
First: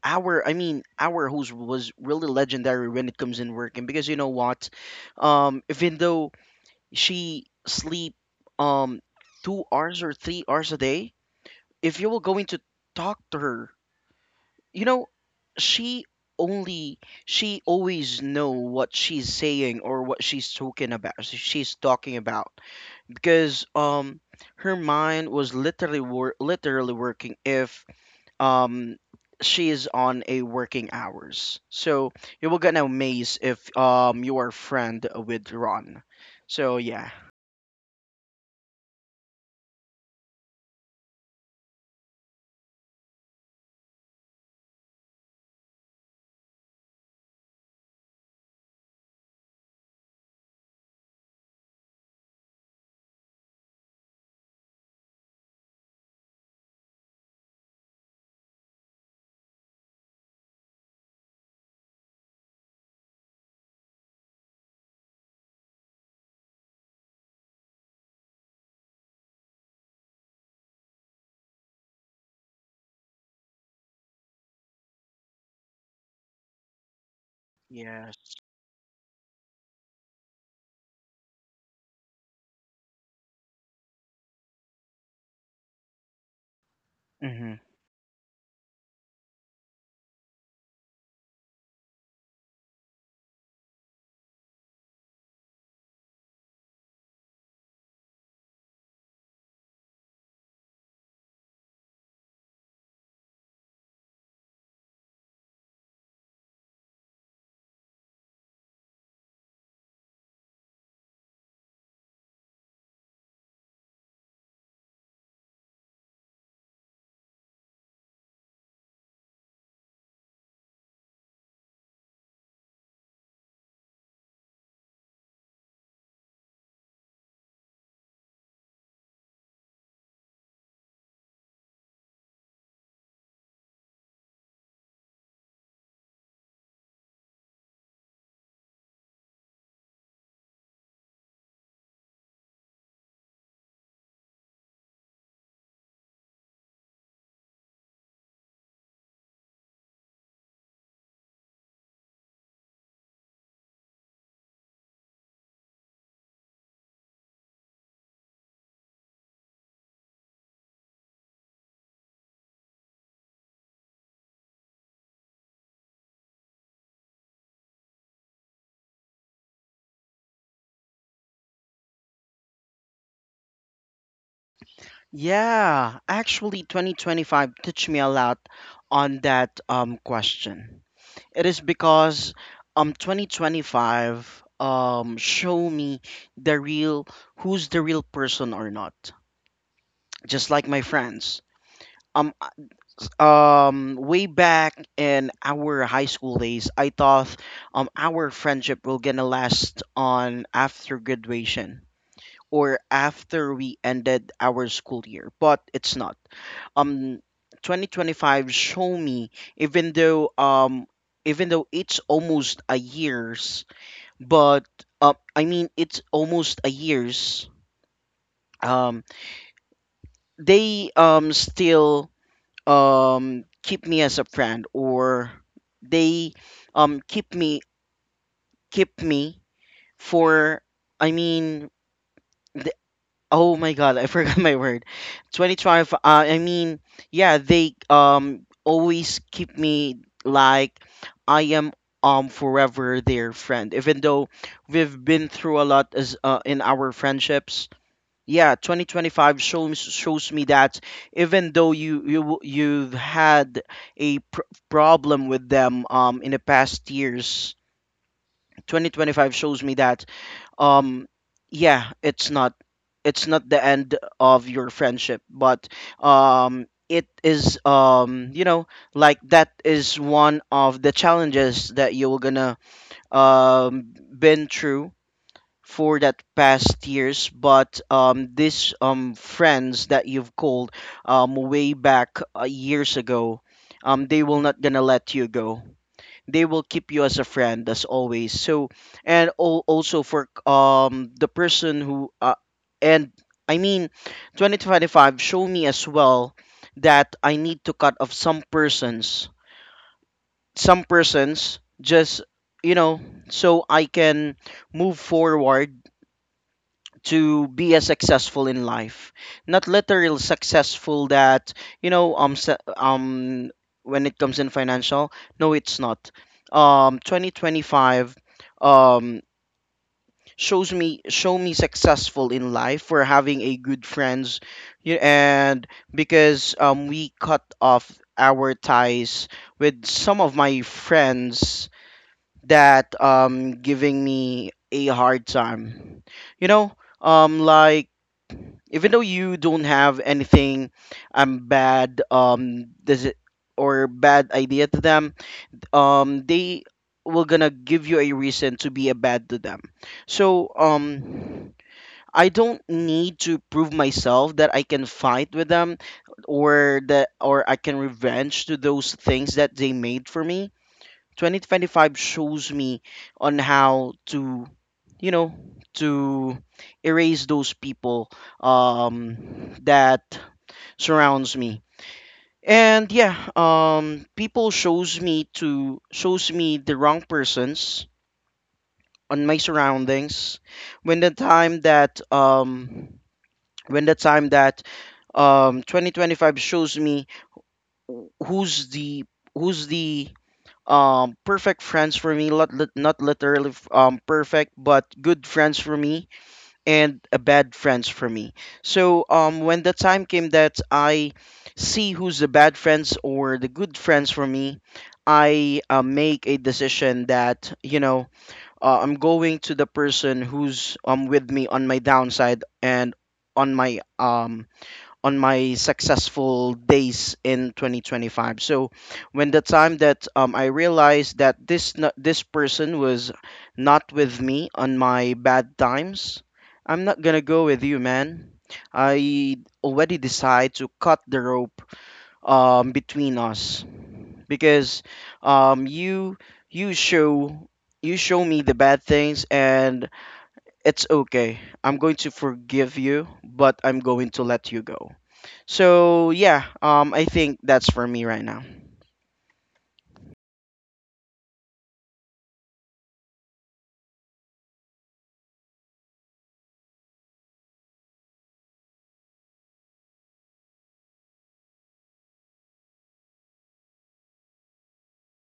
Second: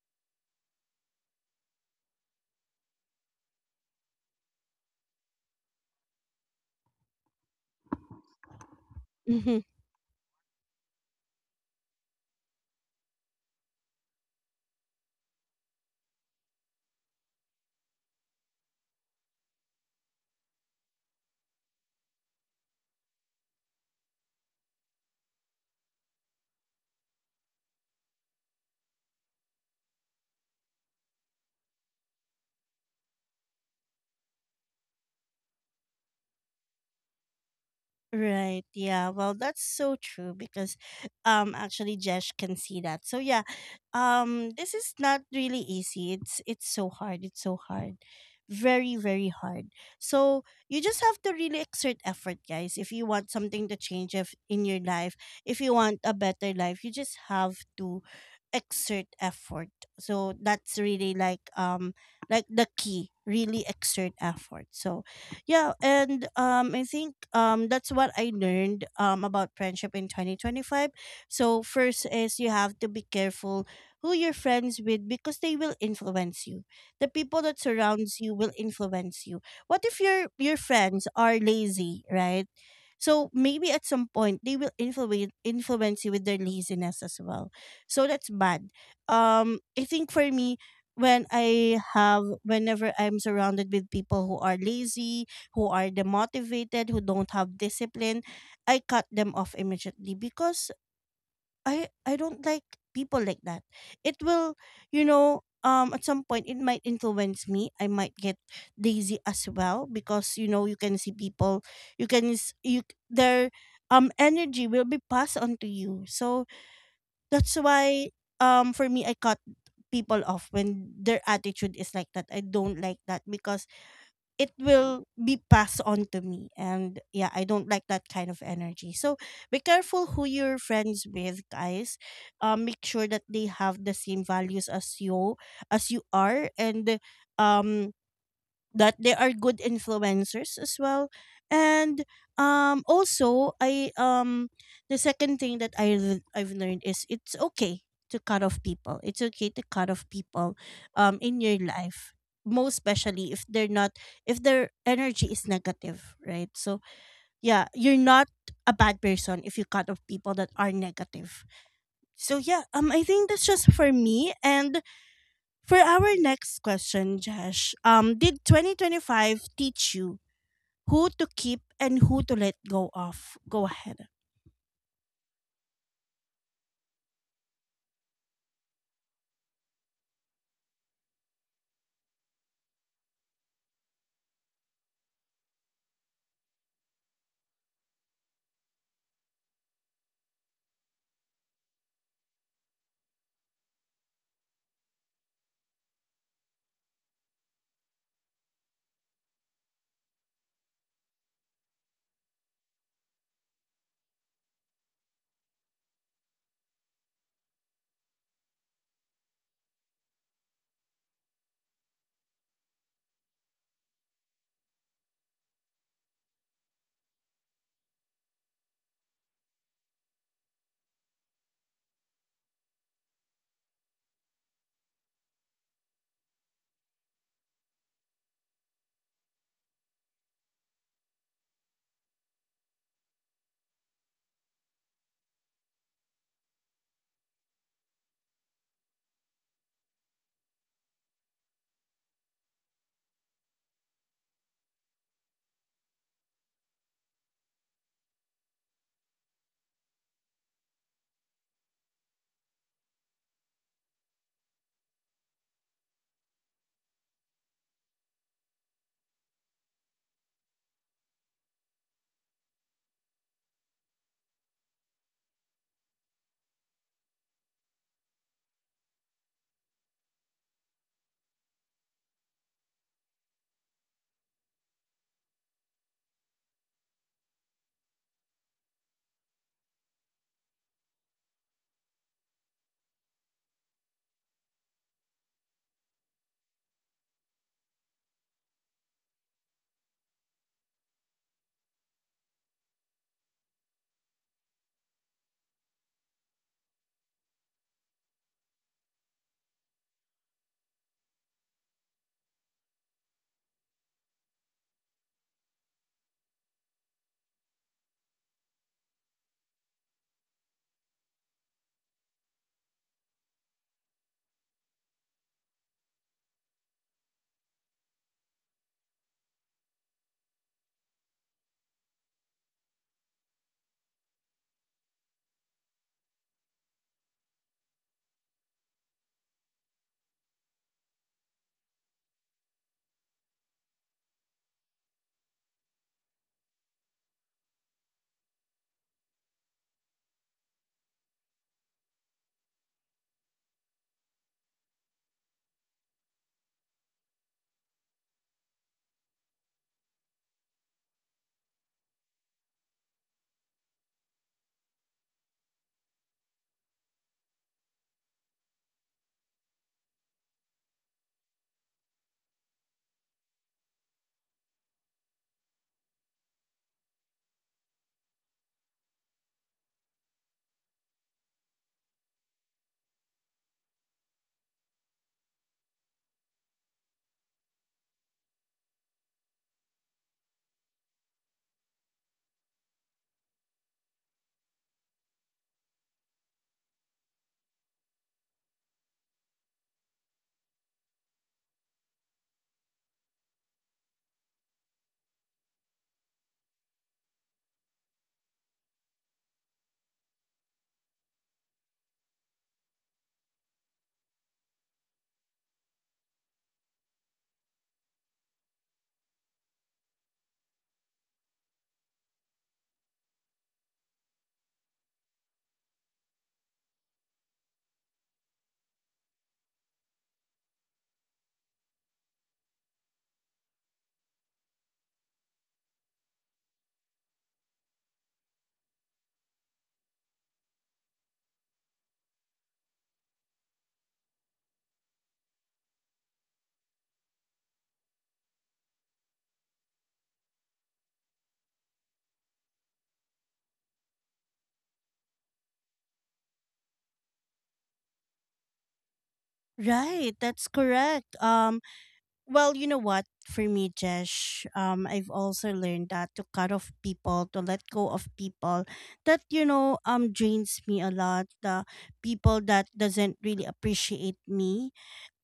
Speaker 2: our, I mean, our host was really legendary when it comes in working, because you know what, even though she sleep um two
Speaker 1: *laughs*
Speaker 2: hours or 3 hours a day, if you were going to talk to her, you know, she only she always know what she's saying or what she's talking about because her mind was literally literally working if um she is on a working hours. So you will gonna amaze if you are friend with Ron. So yeah,
Speaker 1: Right. Yeah. Well, that's so true because actually Jesh can see that. So yeah, this is not really easy. It's so hard. It's so hard. Very, very hard. So you just have to really exert effort, guys. If you want something to change, if in your life, if you want a better life, you just have to exert effort. So that's really like the key, really exert effort. So yeah. And I think that's what I learned about friendship in 2025. So first is, you have to be careful who you're friends with because they will influence you. The people that
Speaker 2: yes.
Speaker 1: surrounds you will influence you. What if your friends are lazy, right? So maybe at some point they will influence you with their laziness as well. So that's bad. I think for me, whenever I'm surrounded with people who are lazy, who are demotivated, who don't have discipline, I cut them off immediately because I don't like people like that. It will, you know, at some point, it might influence me. I might get lazy as well because, you know, you can see people, you, their energy will be passed on to you. So that's why, for me, I cut people off when their attitude is like that. I don't like that because it will be passed on to me, and yeah, I don't like that kind of energy. So be careful who you're friends with, guys. Make sure that they have the same values as you, as you are, and um that they are good influencers as well. And also I, the second thing that I've learned is, it's okay to cut off people. It's okay to cut off people in your life, most especially if they're not, if their energy is negative, right? So yeah, you're not a bad person if you cut off people that are negative. So yeah, I think that's just for me. And for our next question, Josh, did 2025 teach you who to keep and who to let go of? Go ahead.
Speaker 2: Yeah, actually, 2025 touched me a lot on that question. It is because 2025 show me the real who's the real person or not. Just like my friends. Um Way back in our high school days, I thought our friendship will gonna last on after graduation, or after we ended our school year, but it's not. Um, 2025 show me, even though um even though it's almost a year's, but I mean, it's almost a year's. Um, they still keep me as a friend, or they um keep me keep me for, I mean, oh my God, I *laughs* forgot my word. 2025, I mean, yeah, they always keep me like I am forever their friend. Even though we've been through a lot as in our friendships. Yeah, 2025 shows me that even though you've had a pr problem with them in the past years. 2025 shows me that, um yeah, it's not the end of your friendship, but it is, like, that is one of the challenges that you were gonna been through for that past years. But these friends that you've called way back years ago, they will not gonna let you go. They will keep you as a friend as always. So, also for the person who and I mean 2025 show me as well that I need to cut off some persons, some persons just you know so I can move forward to be as successful in life. Not literal successful that, you know, when it comes in financial. No, it's not. 2025, um shows me successful in life for having a good friends. You and Because we cut off our ties with some of my friends that giving me a hard time, you know. Like, even though you don't have anything bad, does it or bad idea to them, they will gonna give you a reason to be a bad to them. So, I don't need to prove myself that I can fight with them, or that, or I can revenge to those things that they made for me. 2025 shows me on how to, you know, to erase those people that surrounds me. And yeah, people shows me to shows me the wrong persons on my surroundings. When the time that when the time that 2025 shows me who's the who's the perfect friends for me. Not literally perfect, but good friends for me, and a bad friends for me. So when the time came that I see who's the bad friends or the good friends for me, I, make a decision that, you know, I'm going to the person who's with me on my downside, and on my um on my successful days in 2025. So when the time that, I realized that this person was not with me on my bad times, I'm not gonna go with you, man. I already decide to cut the rope, between us, because, um, you you show you show me the bad things. And it's okay, I'm going to forgive you, but I'm going to let you go. So yeah, I think that's for me right now.
Speaker 1: Right, that's correct. Well, you know what? For me, Jesh, I've also learned that, to cut off people, to let go of people that, you know, drains me a lot. The people that doesn't really appreciate me.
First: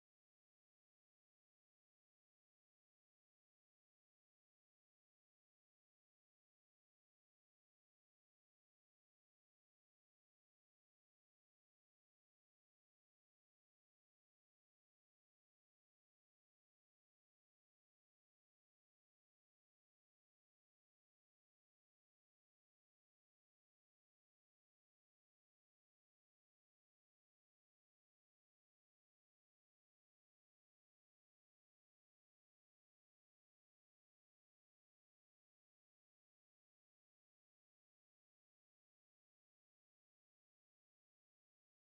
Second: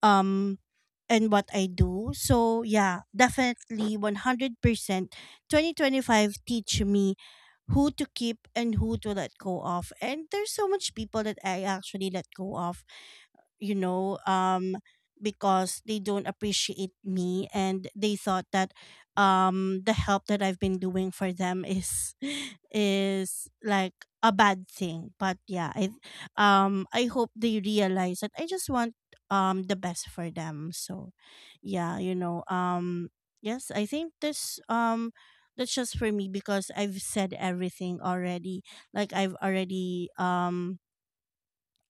Speaker 1: Um, and what I do. So yeah, definitely 100% 2025 teach me who to keep and who to let go of. And there's so much people that I actually let go of, you know, because they don't appreciate me, and they thought that the help that I've been doing for them is *laughs* is like a bad thing. But yeah, I hope they realize that I just want the best for them. So yeah, you know, yes, I think this, that's just for me because I've said everything already. Like I've already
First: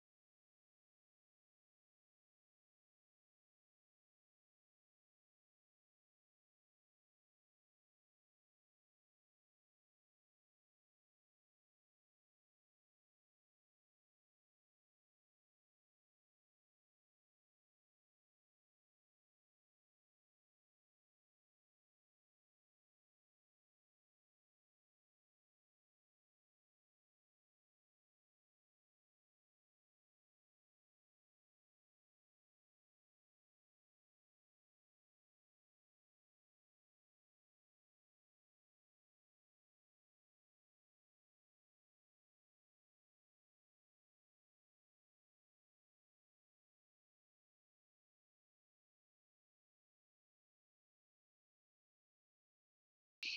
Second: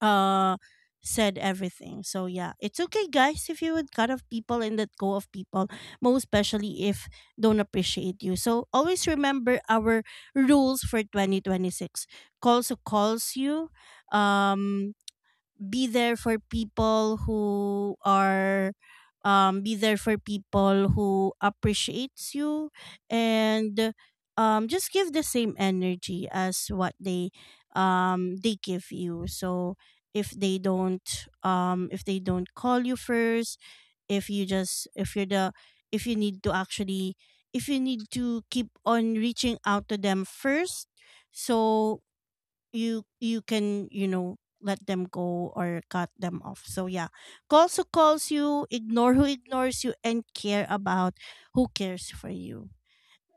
Speaker 1: uh said everything. So yeah, it's okay, guys, if you would cut off people and let go of people, most especially if don't appreciate you. So always remember our rules for 2026. Calls who calls you, um be there for people who are, be there for people who appreciates you, and just give the same energy as what they give you. So if they don't, if they don't call you first, if you just, if you're the, if you need to actually, if you need to keep on reaching out to them first, so you can, you know, let them go or cut them off. So yeah, calls who calls you, ignore who ignores you, and care about who cares for you.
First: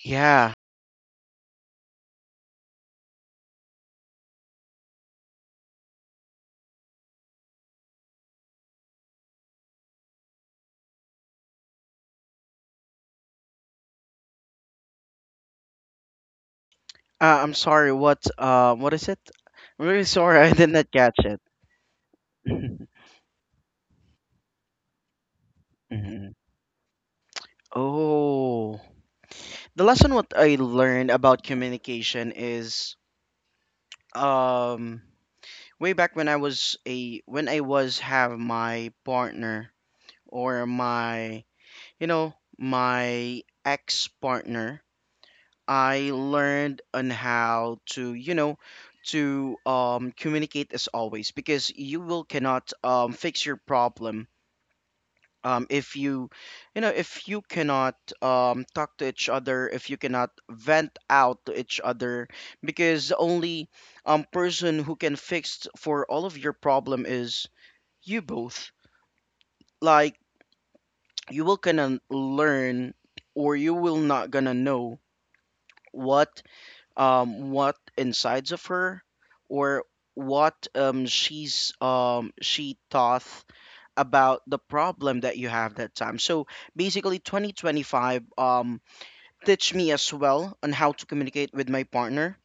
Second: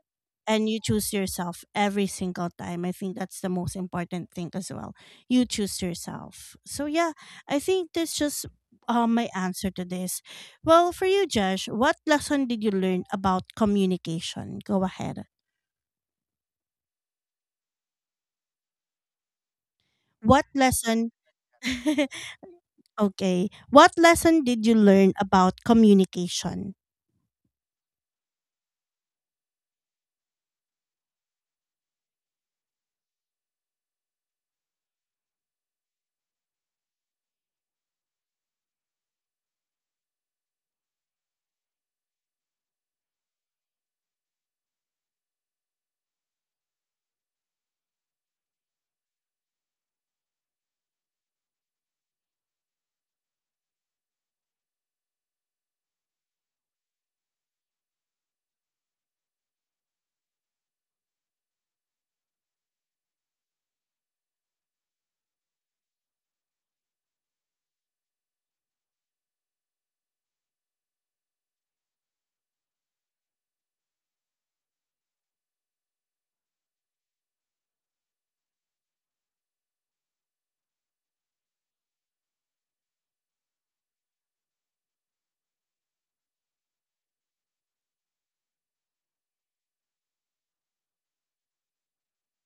Speaker 2: Yeah.
Speaker 1: And you choose yourself every single time. I think that's the most important thing as well. You choose yourself. So yeah, I think that's just my answer to this. Well, for you, Josh, what lesson did you learn about communication? Go ahead.
Speaker 2: I'm sorry, what? What is it? I'm really sorry.
Speaker 1: What
Speaker 2: *laughs* I did not
Speaker 1: lesson?
Speaker 2: catch it.
Speaker 1: *laughs*
Speaker 2: *laughs*
Speaker 1: Okay. What lesson did you learn about
Speaker 2: Mhm.
Speaker 1: communication?
Speaker 2: Oh, the lesson what I learned about communication is, um way back when I was a when I was have my partner, or my, you know, my ex partner, I learned on how to, you know, to, communicate as always. Because you will cannot, fix your problem, if you, you know, if you cannot, talk to each other, if you cannot vent out to each other. Because the only, person who can fix for all of your problem is you both. Like, you will gonna learn, or you will not gonna know what, what insides of her, or what, she thought about the problem that you have that time. So basically, 2025, teach me as well on how to communicate with my partner,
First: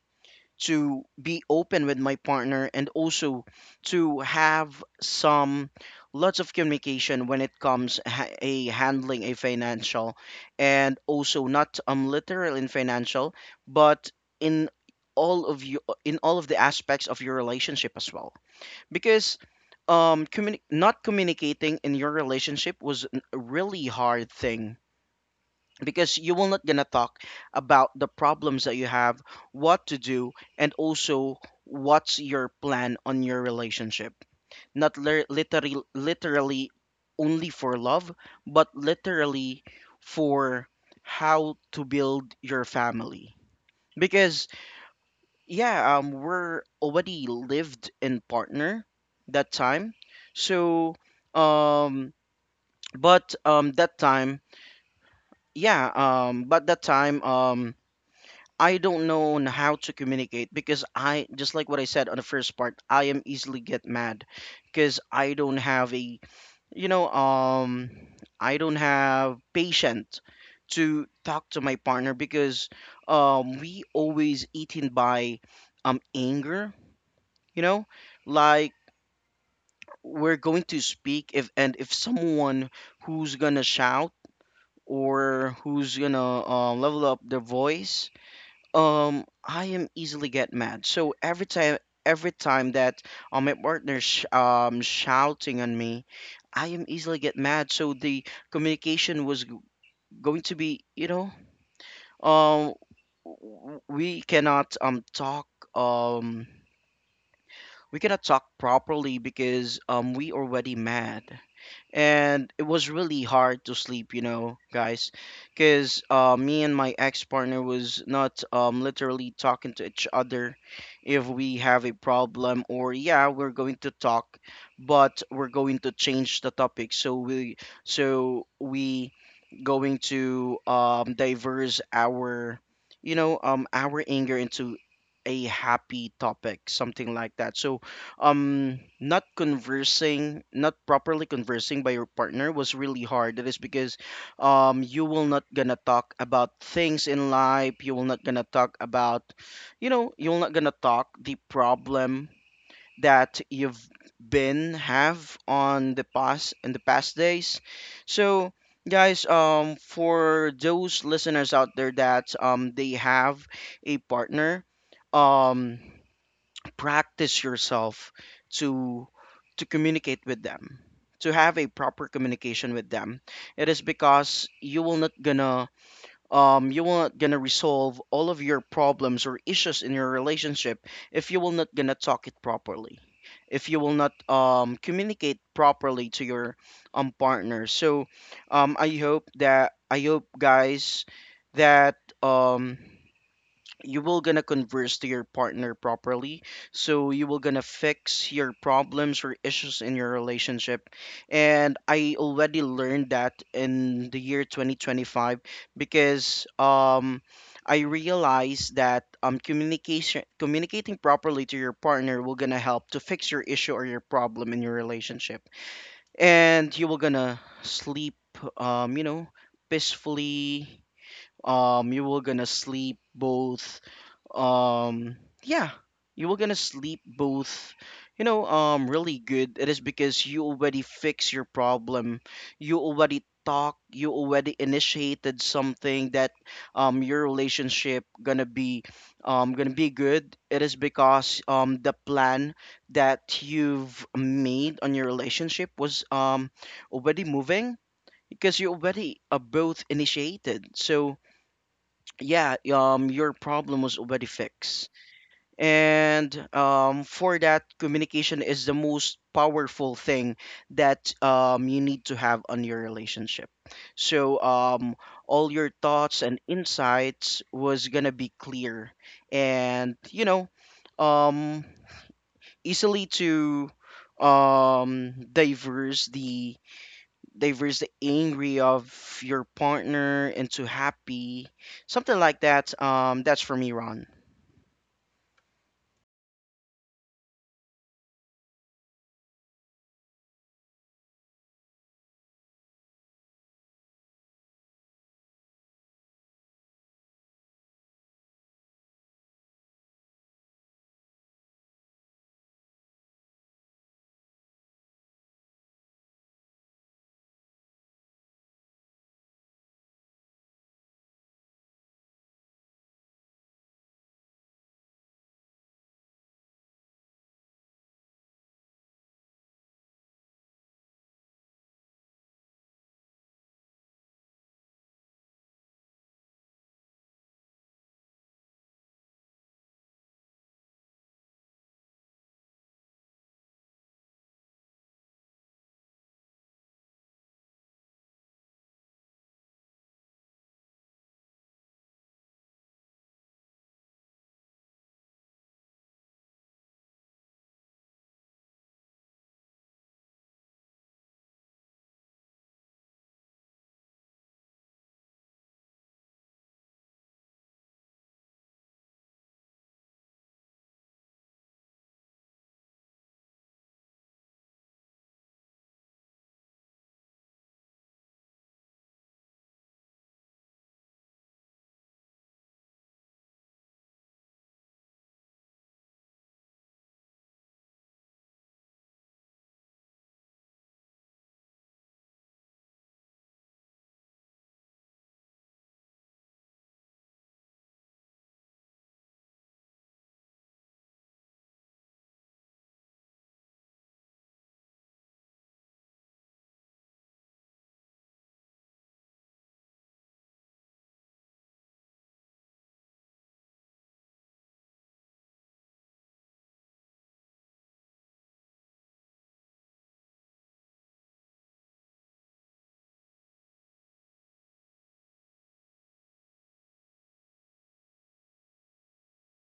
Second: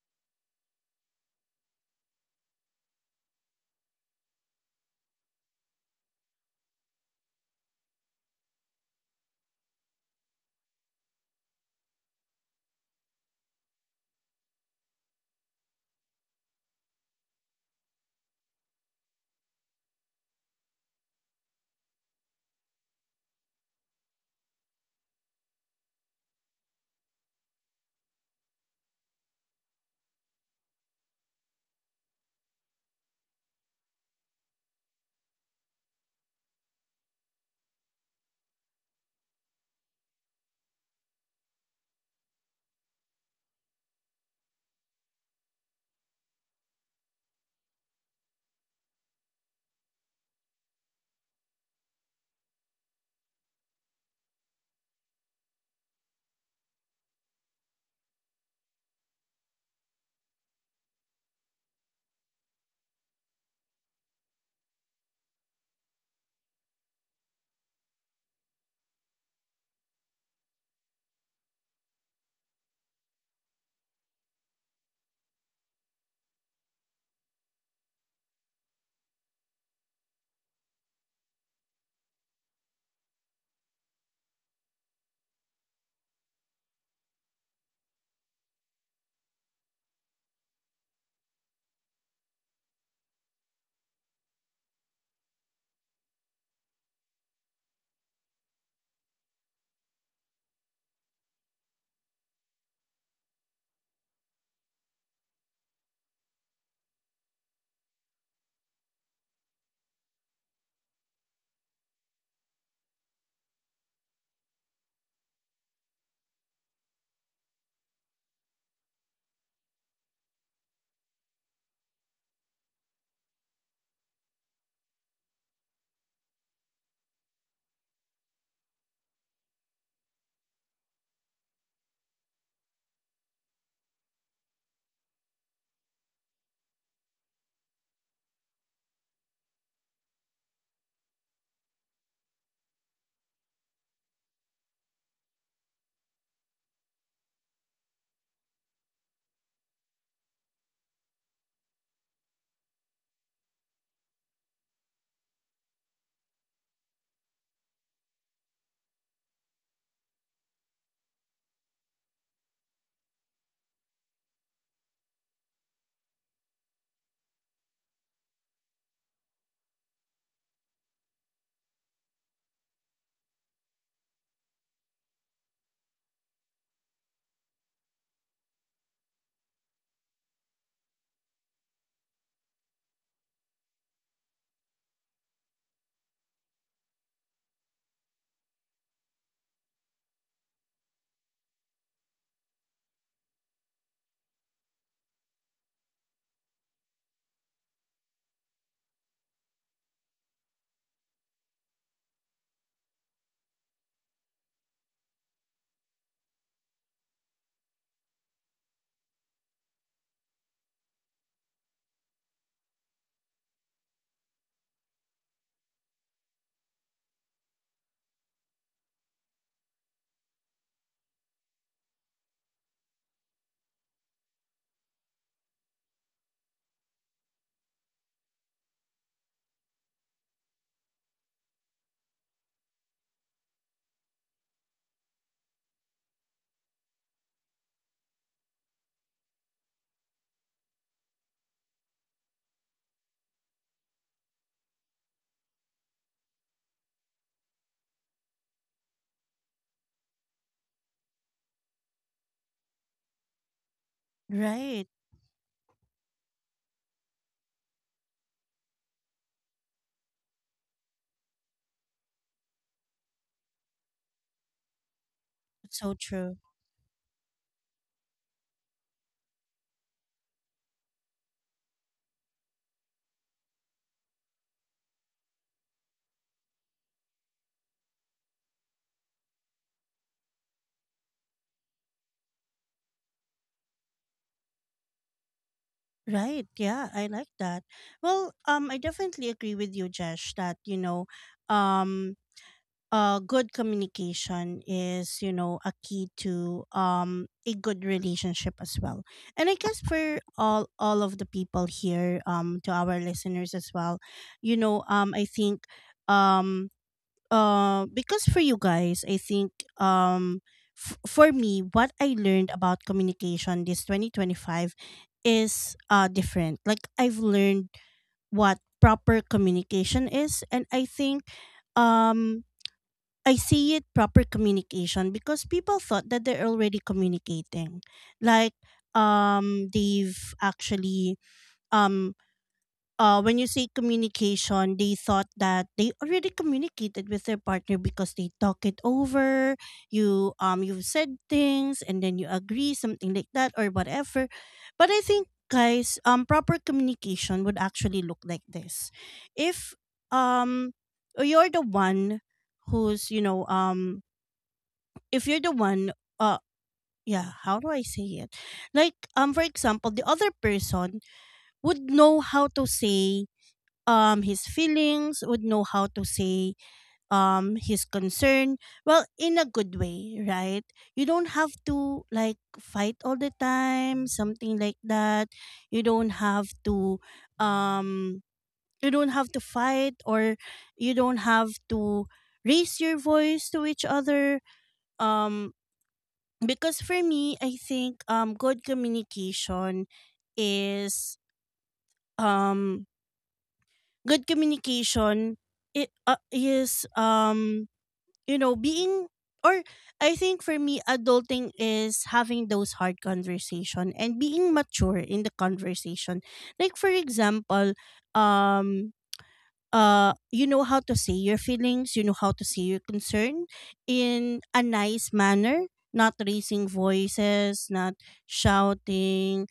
Speaker 2: to be open with my partner, and also to have some lots of communication when it comes a handling a financial, and also not literal in financial, but in all of you all of the aspects of your relationship as well. Because not communicating in your relationship was a really hard thing, because you will not gonna talk about the problems that you have, what to do, and also what's your plan on your relationship. Not literally, only for love, but literally for how to build your family. Because yeah, we're already lived in partner that time. So, um, but that time, yeah um, but that time um I don't know on how to communicate, because I just like what I said on the first part, I am easily get mad, because I don't have a, you know um I don't have patient to talk to my partner. Because we always eaten by anger, you know? Like, we're going to speak if, and if someone who's gonna shout, or who's gonna, level up their voice, I am easily get mad. So every time that, my partner sh shouting on me, I am easily get mad. So the communication was going to be, you know, um, we cannot talk, um we cannot talk properly, because we already mad. And it was really hard to sleep, you know, guys, because, me and my ex-partner was not, literally talking to each other. If we have a problem, or yeah, we're going to talk, but we're going to change the topic. So we going to, diverse our, our anger into a happy topic, something like that. So, not conversing, not properly conversing by your partner was really hard. That is because you will not gonna talk about things in life, you will not gonna talk about, you know, you're not gonna talk the problem that you've been have on the past, in the past days. So, guys, for those listeners out there that they have a partner, um practice yourself to to communicate with them, to have a proper communication with them. It is because you will not gonna, you will not gonna resolve all of your problems or issues in your relationship if you will not gonna talk it properly, if you will not communicate properly to your, partner. So, I hope, guys, that um you will gonna converse to your partner properly, so you will gonna fix your problems or issues in your relationship. And I already learned that in the year 2025, because I realized that, communication communicating properly to your partner will gonna help to fix your issue or your problem in your relationship. And you will gonna sleep, you know, peacefully. um you will gonna sleep both um yeah you were gonna sleep both, you know, really good. It is because you already fix your problem, you already talk, you already initiated something that your relationship gonna be, gonna be good. It is because the plan that you've made on your relationship was, already moving, because you already, both initiated. So yeah, your problem was already
Speaker 1: Right.
Speaker 2: fixed. And, for that, communication is the most powerful thing that, you need to have on your relationship. So, all your
Speaker 1: So
Speaker 2: thoughts
Speaker 1: true.
Speaker 2: and insights was gonna be clear, and, you know, um, easily to um diverse the diverse the angry of your partner into happy, something like that. That's for me, Ron.
Speaker 1: Right. Yeah, I like that. Well, I definitely agree with you, Jesh, that you know, um good communication is, you know, a key to a good relationship as well. And I guess for all of the people here, to our listeners as well, you know, I think um because for you guys, I think, um for me, what I learned about communication this 2025 is different. Like I've learned what proper communication is, and I think, um I see it, proper communication, because people thought that they're already communicating. Like they've actually, um when you say communication, they thought that they already communicated with their partner because they talk it over, you've said things and then you agree, something like that or whatever. But I think, guys, proper communication would actually look like this. If um you're the one who's, you know, if you're the one, uh yeah, how do I say it? Like for example, the other person would know how to say his feelings, would know how to say his concern well, in a good way, right? You don't have to like fight all the time, something like that. You don't have to, um you don't have to fight or you don't have to raise your voice to each other. um because for me, I think good communication is, um good communication it is you know, being, or I think for me, adulting is having those hard conversation and being mature in the conversation. Like for example, um you know how to say your feelings, you know how to say your concern in a nice manner, not raising voices, not shouting,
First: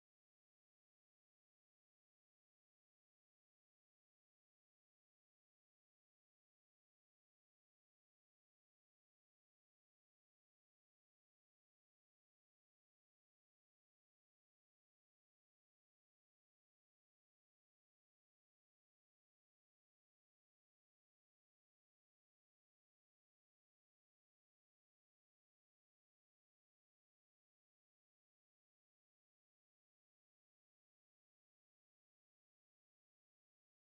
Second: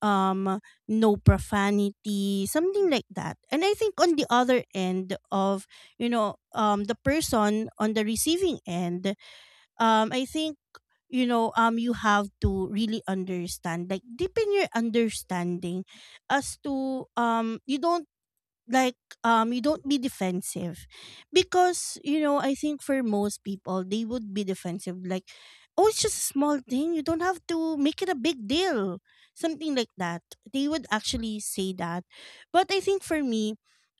Speaker 1: um no profanity, something like that. And I think on the other end of, you know, the person on the receiving end, I think, you know, you have to really understand, like deepen your understanding as to, you don't like, you don't be defensive because, you know, I think for most people, they would be defensive, like, oh, it's just a small thing, you don't have to make it a big deal, something like that. They would actually say that. But I think for me,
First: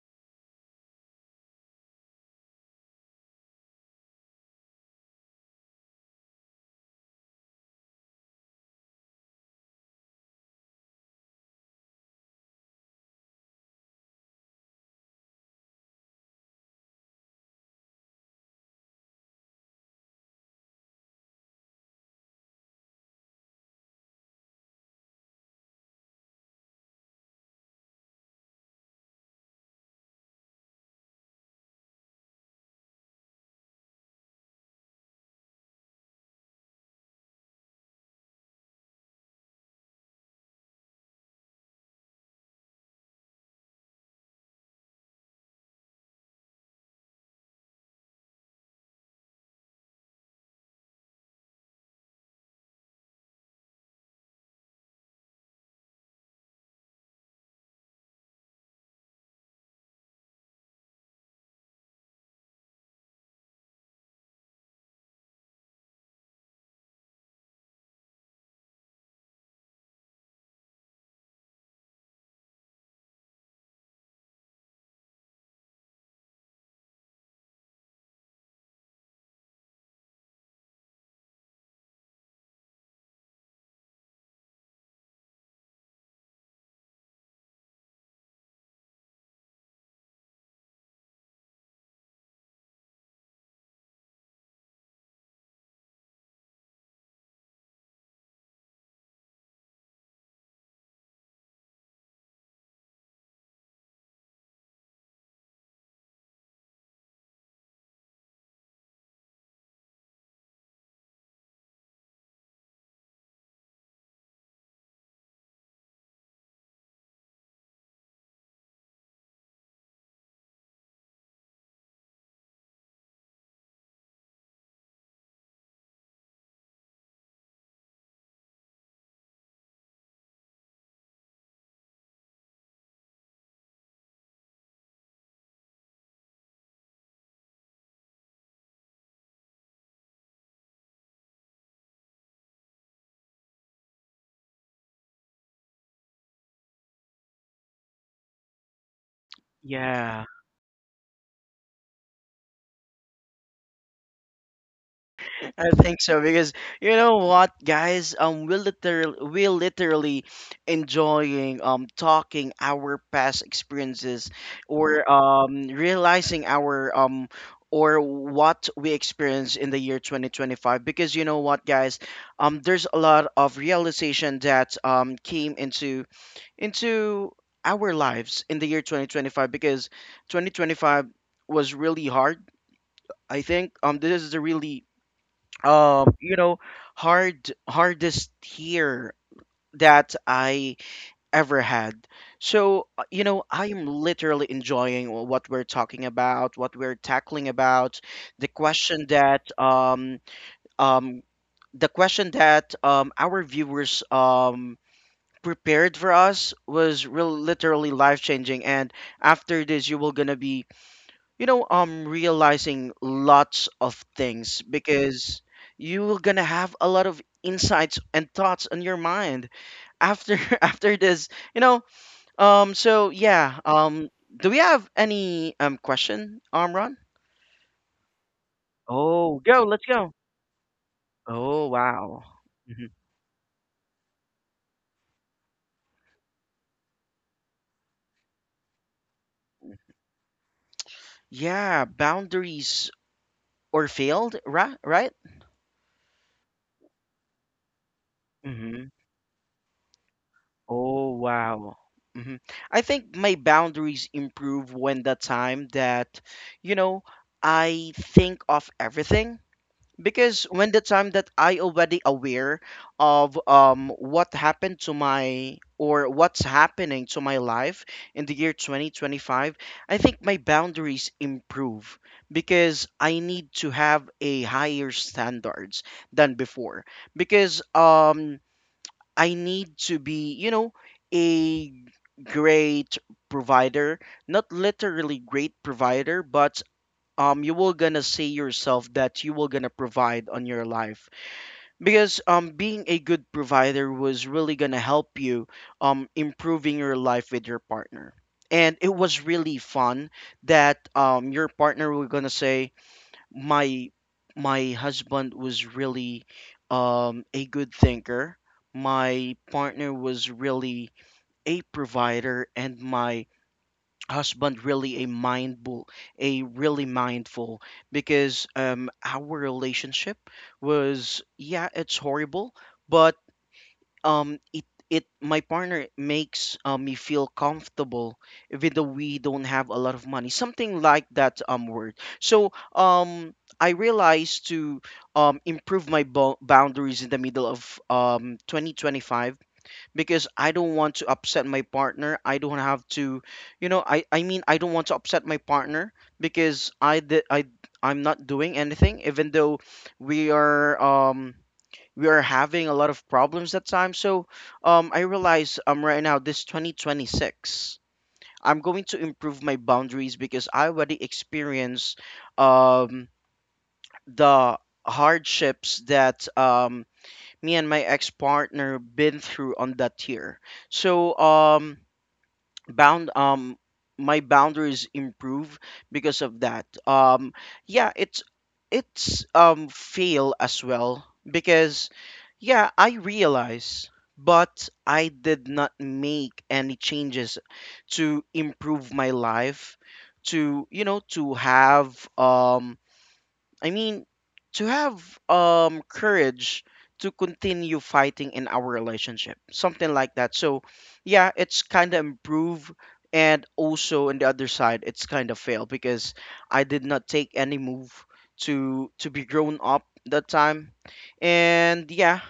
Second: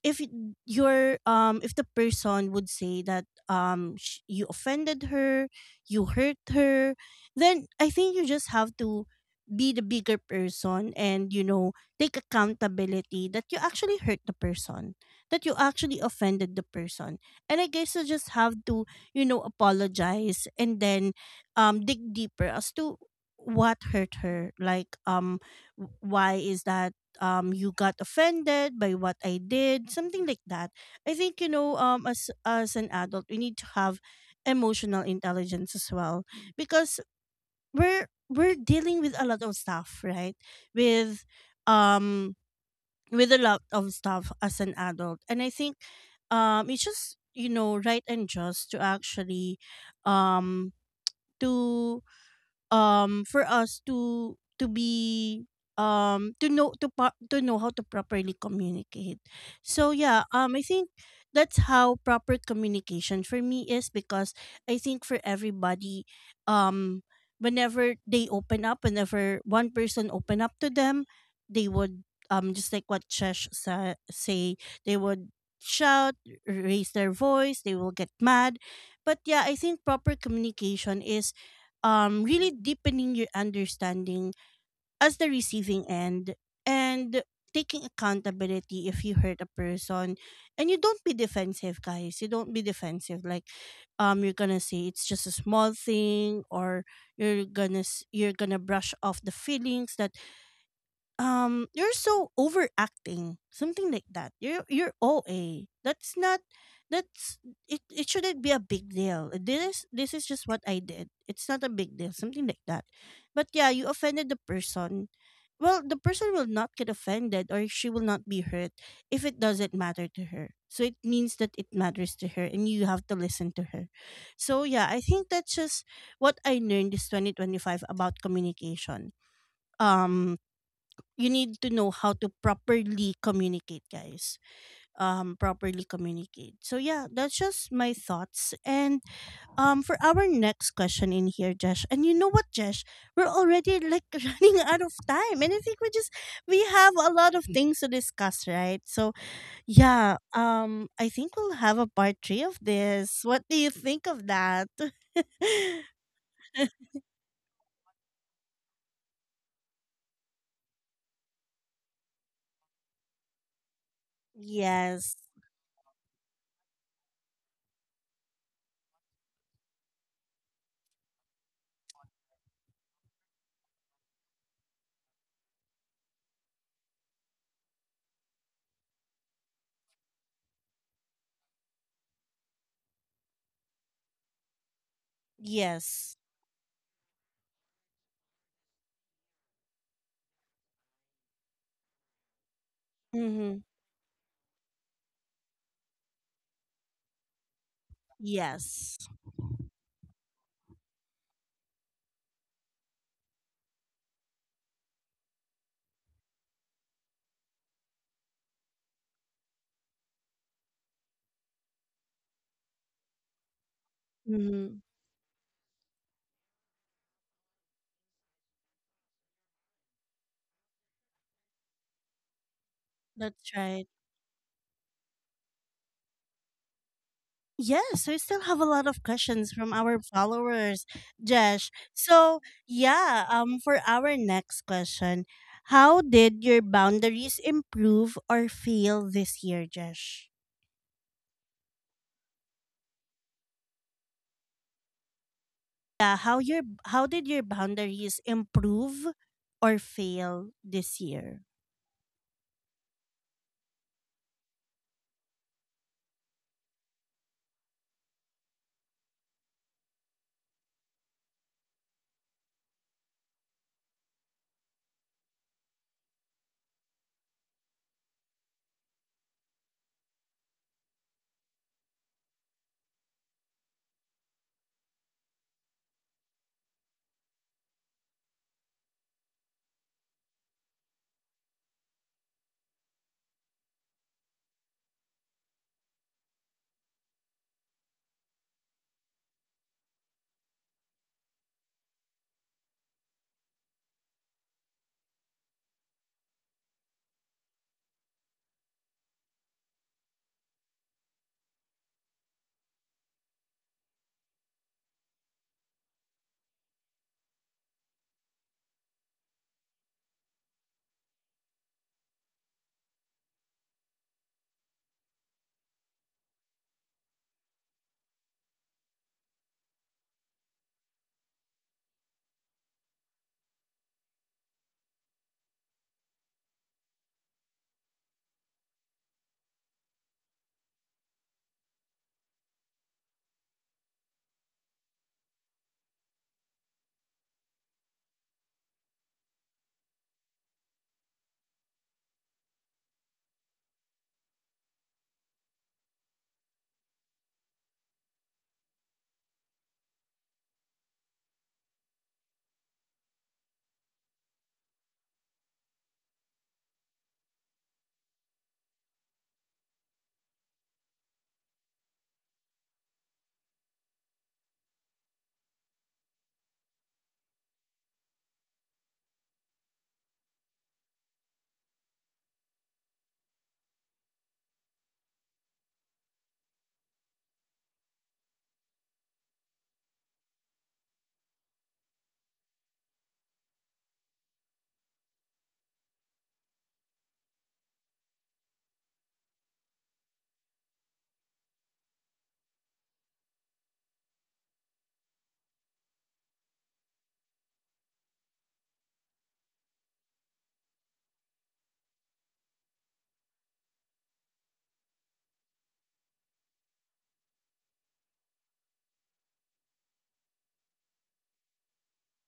Speaker 1: if y- your if the person would say that you offended her, you hurt her, then I think you just have to be the bigger person and, you know, take accountability that you actually hurt the person, that you actually offended the person. And I guess you just have to, you know, apologize and then dig deeper as to what hurt her. Like why is that you got offended by what I did, something like that. I think, you know, as an adult, we need to have emotional intelligence as well. Because we're dealing with a lot of stuff, right? With um with a lot of stuff as an adult. And I think it's just you know right and just to actually um to for us to be to know to know how to properly communicate. So yeah, I think that's how proper communication for me is. Because I think for everybody, um whenever they open up, whenever one person open up to them, they would, just like what say, they would shout, raise their voice, they will get mad. But yeah, I think proper communication is really deepening your understanding as the receiving end, and taking accountability if you hurt a person. And you don't be defensive guys, you don't be defensive, like you're gonna say it's just a small thing, or you're gonna you're gonna brush off the feelings that you're so overacting, something like that. You're oa that's not, that's, it shouldn't be a big deal, this is just what I did, it's not a big deal, something like that. But yeah, you offended the person. Well, the person will not get offended or she will not be hurt if it doesn't matter to her. So it means that it matters to her and you have to listen to her. So yeah, I think that's just what I learned this 2025 about communication. um you need to know how to properly communicate guys, properly communicate. So yeah, that's just my thoughts. And for our next question in here Jesh, and you know what Jesh, we're already like *laughs* running out of time and I think we just, we have a lot of things to discuss, right? So yeah,
Speaker 2: Yeah,
Speaker 1: I think we'll have a part 3 of this, what do you think of that? *laughs*
Speaker 2: I think so. Because, you know what, guys, we're literally, we're literally enjoying talking our past experiences, or
Speaker 1: Yes,
Speaker 2: realizing our, or what we experienced in the year 2025. Because, you know what, guys, there's a lot of realization that came into our lives in the year 2025. Because 2025 was really hard. I think, this is a really,
Speaker 1: yes,
Speaker 2: you know, hardest year that I ever had. So, you know,
Speaker 1: mhm,
Speaker 2: I'm literally enjoying what we're talking about, what we're tackling about. the question
Speaker 1: yes,
Speaker 2: that um um the question that our viewers prepared for us was real literally life changing. And after this, you will gonna be, you know, I'm realizing lots of things.
Speaker 1: mhm,
Speaker 2: Because you are gonna have a lot of insights and thoughts on your mind after, *laughs* after this, you know. um so
Speaker 1: that's
Speaker 2: yeah
Speaker 1: right.
Speaker 2: um do we have any question?
Speaker 1: Yes, we still have a lot of
Speaker 2: Oh,
Speaker 1: questions
Speaker 2: go,
Speaker 1: from
Speaker 2: let's
Speaker 1: our
Speaker 2: go.
Speaker 1: followers,
Speaker 2: Oh,
Speaker 1: Jesh.
Speaker 2: wow.
Speaker 1: So,
Speaker 2: Mhm.
Speaker 1: yeah, for our next question, how did your boundaries improve or fail this year, Jesh?
Speaker 2: Yeah, boundaries or failed, right? Right.
Speaker 1: Yeah, how did your boundaries improve or fail this
Speaker 2: Oh,
Speaker 1: year?
Speaker 2: wow. Hmm. I think my boundaries improve when the time that, you know, I think of everything. Because when the time that I already aware of what happened to my, or what's happening to my life in the year 2025, I think my boundaries improve, because I need to have a higher standards than before. Because I need to be, you know, a great provider. Not literally great provider, but you will gonna say yourself that you will gonna provide on your life. Because being a good provider was really gonna help you improving your life with your partner. And it was really fun that your partner will gonna say, my my husband was really, a good thinker. My partner was really a provider, and my husband really a mindful, a really mindful. Because, our relationship was, yeah, it's horrible, but it my partner makes, me feel comfortable, even though we don't have a lot of money, something like that, word. So, I realized to improve my boundaries in the middle of 2025. Because I don't want to upset my partner, I don't have to, I mean, I don't want to upset my partner, because I did I I'm not doing anything, even though we are, we are having a lot of problems at times. So, I realize, right now, this 2026, I'm going to improve my boundaries, because I already experienced, um, the hardships that, me and my ex-partner been through on that year. So, bound my boundaries improve because of that. Yeah it's, fail as well, because yeah, I realize, but I did not make any changes to improve my life, to, you know, to have, I mean, to have courage to continue fighting in our relationship, something like that. So, yeah, it's kind of improve, and also on the other side, it's kind of fail, because I did not take any move to be grown up that time. And yeah,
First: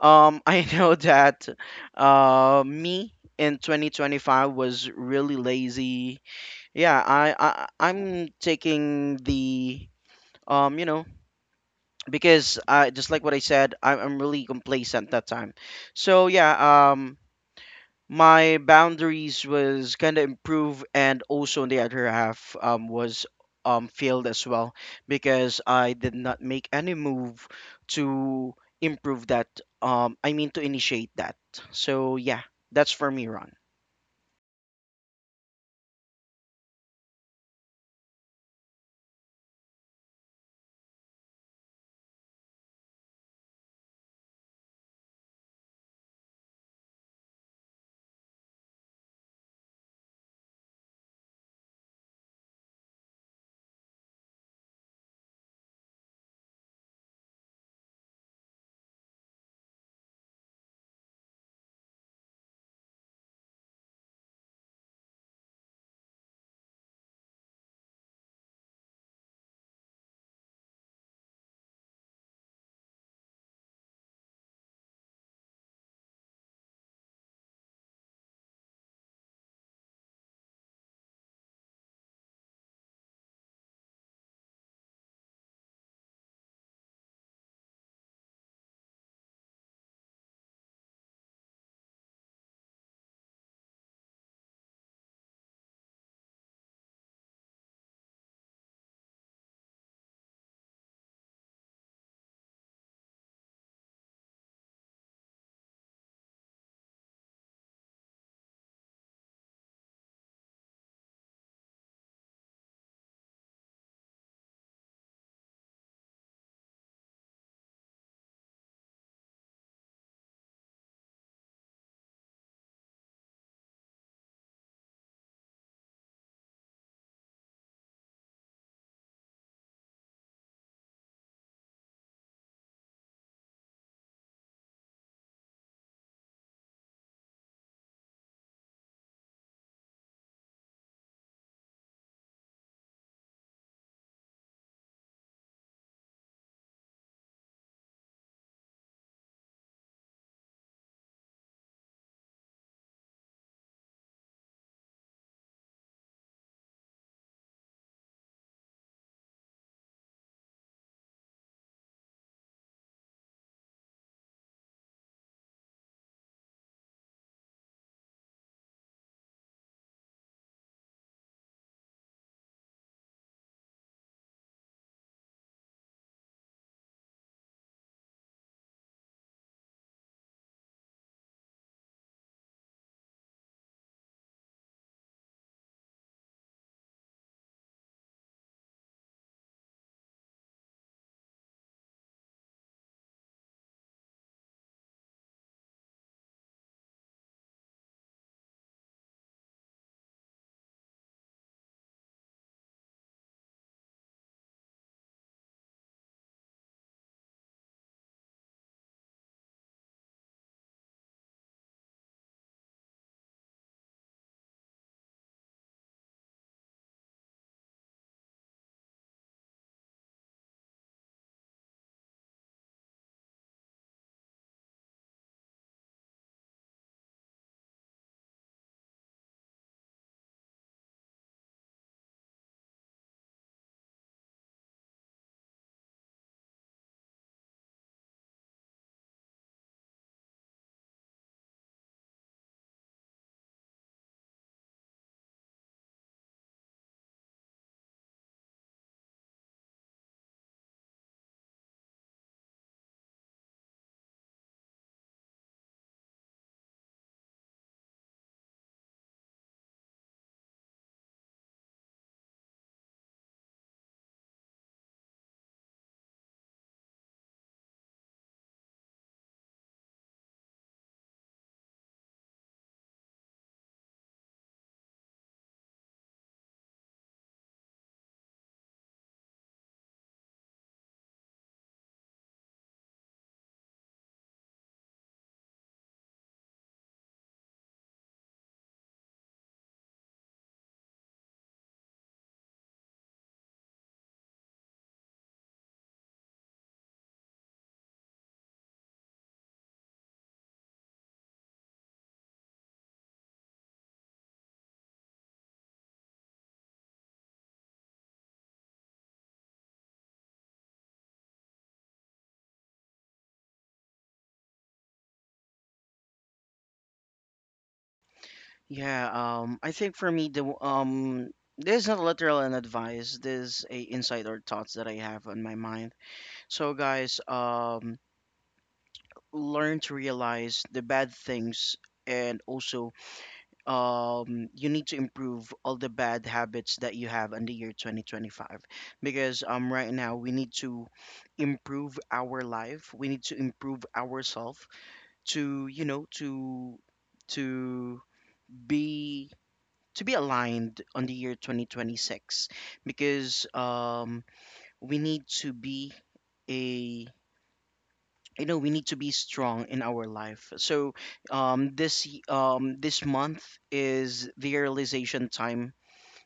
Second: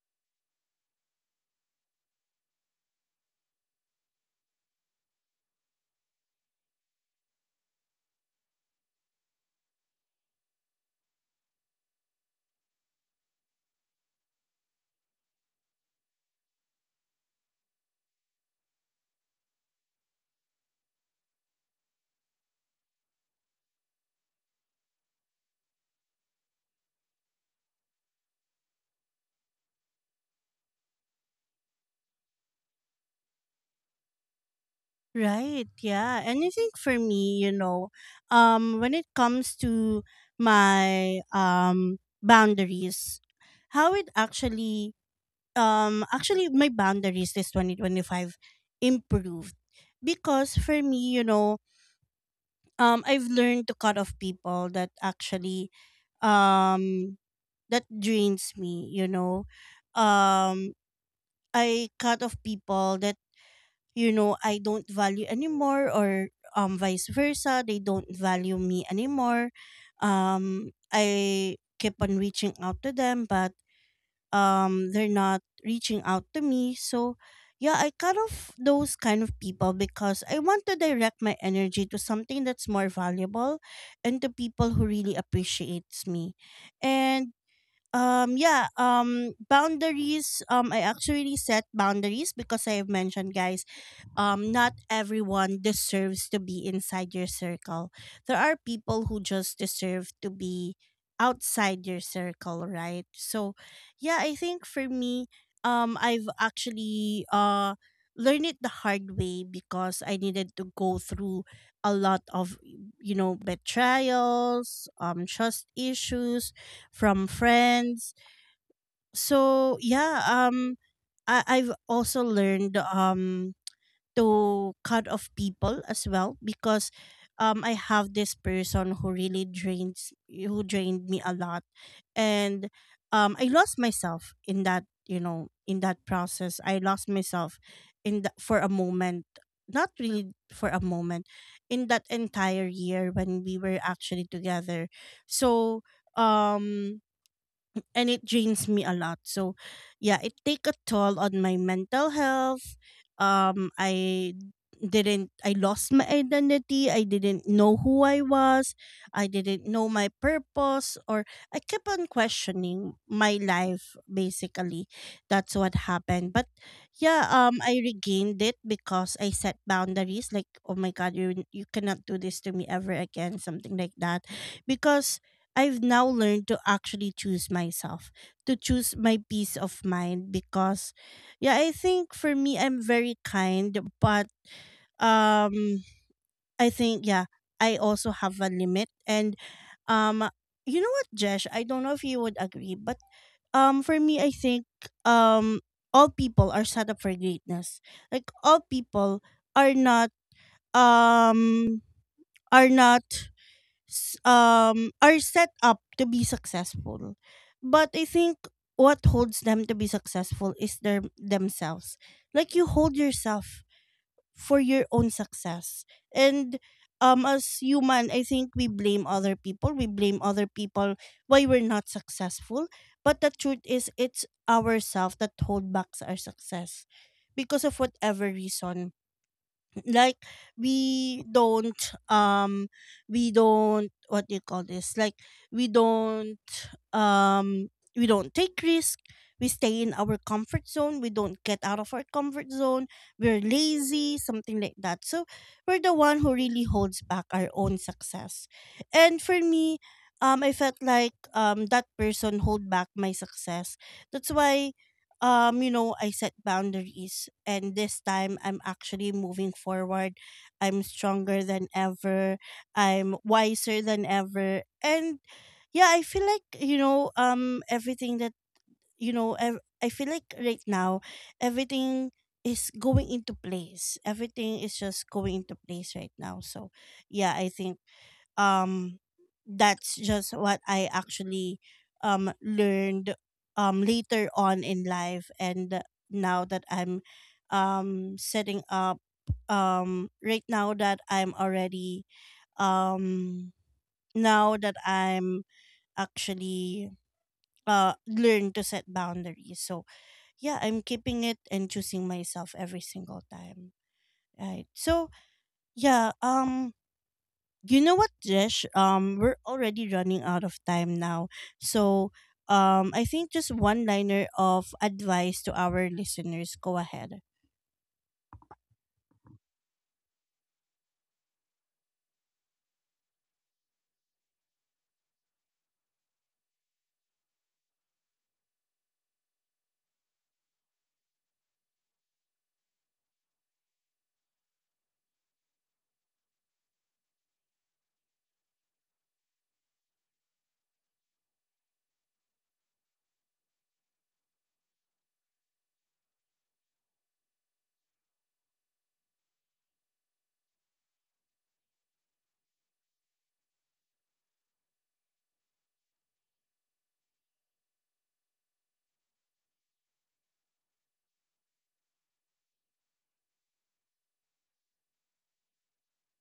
Speaker 2: *laughs* I know that, me in 2025 was really lazy. Yeah, I'm taking the, um you know because I just like what I said, I'm really complacent that time. So yeah, my boundaries was kind of improved, and also on the other half, was failed as well, because I did not make any move to improve that. I mean, to initiate that. So yeah, that's for me, Ron.
Speaker 1: Right, yeah. And I think for me, you know, when it comes to my boundaries, how it actually actually my boundaries this 2025 improved. Because for me you know, I've learned to cut off people that actually, um that drains me, you know. um I cut off people that, you know, I don't value anymore, or vice versa, they don't value me anymore. I keep on reaching out to them, but they're not reaching out to me. So yeah, I cut off those kind of people because I want to direct my energy to something that's more valuable, and to people who really appreciates me. And yeah, boundaries, I actually set boundaries because I've mentioned guys, not everyone deserves to be inside your circle. There are people who just deserve to be outside your circle, right? So yeah, I think for me, I've actually learned it the hard way because I needed to go through a lot of, you know, betrayals, trust issues from friends. So yeah, I've also learned to cut off people as well because I have this person who really drains who drained me a lot. And I lost myself in that, you know, in that process. I lost myself in the, for a moment. Not really for a moment, in that entire year when we were actually together. So, um and it drains me a lot. So, yeah, it take a toll on my mental health. I didn't I lost my identity. I didn't know who I was. I didn't know my purpose, or I kept on questioning my life basically. That's what happened. But yeah, I regained it because I set boundaries, like oh my god, you cannot do this to me ever again, something like that. Because I've now learned to actually choose myself, to choose my peace of mind. Because yeah, I think for me I'm very kind, but um I think yeah, I also have a limit. And um you know what, Jesh, I don't know if you would agree, but for me I think um all people are set up for greatness. Like all people are not um are not are set up to be successful. But I think what holds them to be successful is their themselves. Like you hold yourself for your own success. And as human, I think we blame other people, we blame other people, why we're not successful. But the truth is, it's ourselves that hold back our success, because of whatever reason. Like we don't, what do you call this, like we don't, um we don't take risk, we stay in our comfort zone, we don't get out of our comfort zone, we're lazy, something like that. So we're the one who really holds back our own success. And for me, I felt like that person hold back my success. That's why you know, I set boundaries, and this time I'm actually moving forward. I'm stronger than ever, I'm wiser than ever. And yeah, I feel like, you know, everything that, I feel like right now everything is going into place, everything is just going into place right now. So yeah, I think um that's just what I actually learned later on in life. And now that I'm setting up right now that I'm already, um now that I'm actually learn to set boundaries. So yeah, I'm keeping it and choosing myself every single time, right? So yeah, you know what, Jesh? We're already running out of time now. So, I think just one liner of advice to our listeners. Go ahead.
Speaker 2: Yeah, I think for me this is not literal an advice, this is a insider thoughts that I have on my mind. So, guys, learn to realize the bad things, and also, you need to improve all the bad habits that you have in the year 2025. Because, right now, we need to improve our life, we need to improve ourselves to, you know, to be, to be aligned on the year 2026. Because, we need to be a, you know, we need to be strong in our life. So, this month is the realization time.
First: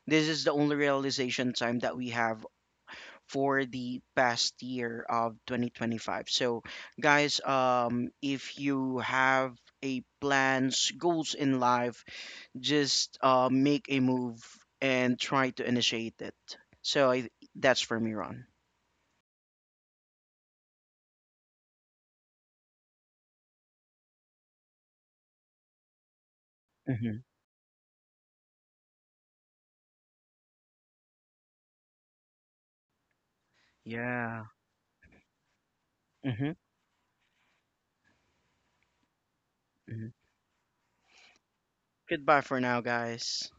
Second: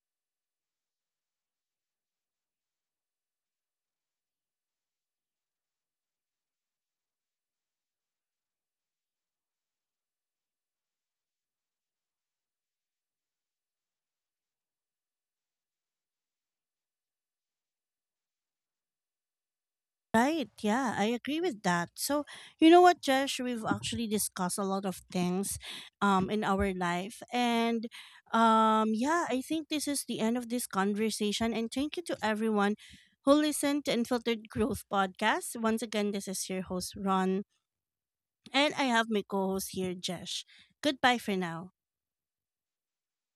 Speaker 2: This is the only realization time that we have for the past year of 2025. So guys, if you have a plans goals in life, just, make a move and try to initiate it. So, that's for me, Ron.
Speaker 1: Right. Yeah, I agree with that. So, you know what, Josh, we've actually discussed a lot of things in our
Speaker 2: Hmm.
Speaker 1: life. And yeah, I think this is the end of this conversation, and thank you to everyone who listened to
Speaker 2: Yeah.
Speaker 1: Unfiltered Growth podcast. Once again, this
Speaker 2: Hmm.
Speaker 1: is your host Ron, and I have my co-host
Speaker 2: Hmm.
Speaker 1: here, Josh. Goodbye for now.
Speaker 2: Goodbye for now, guys.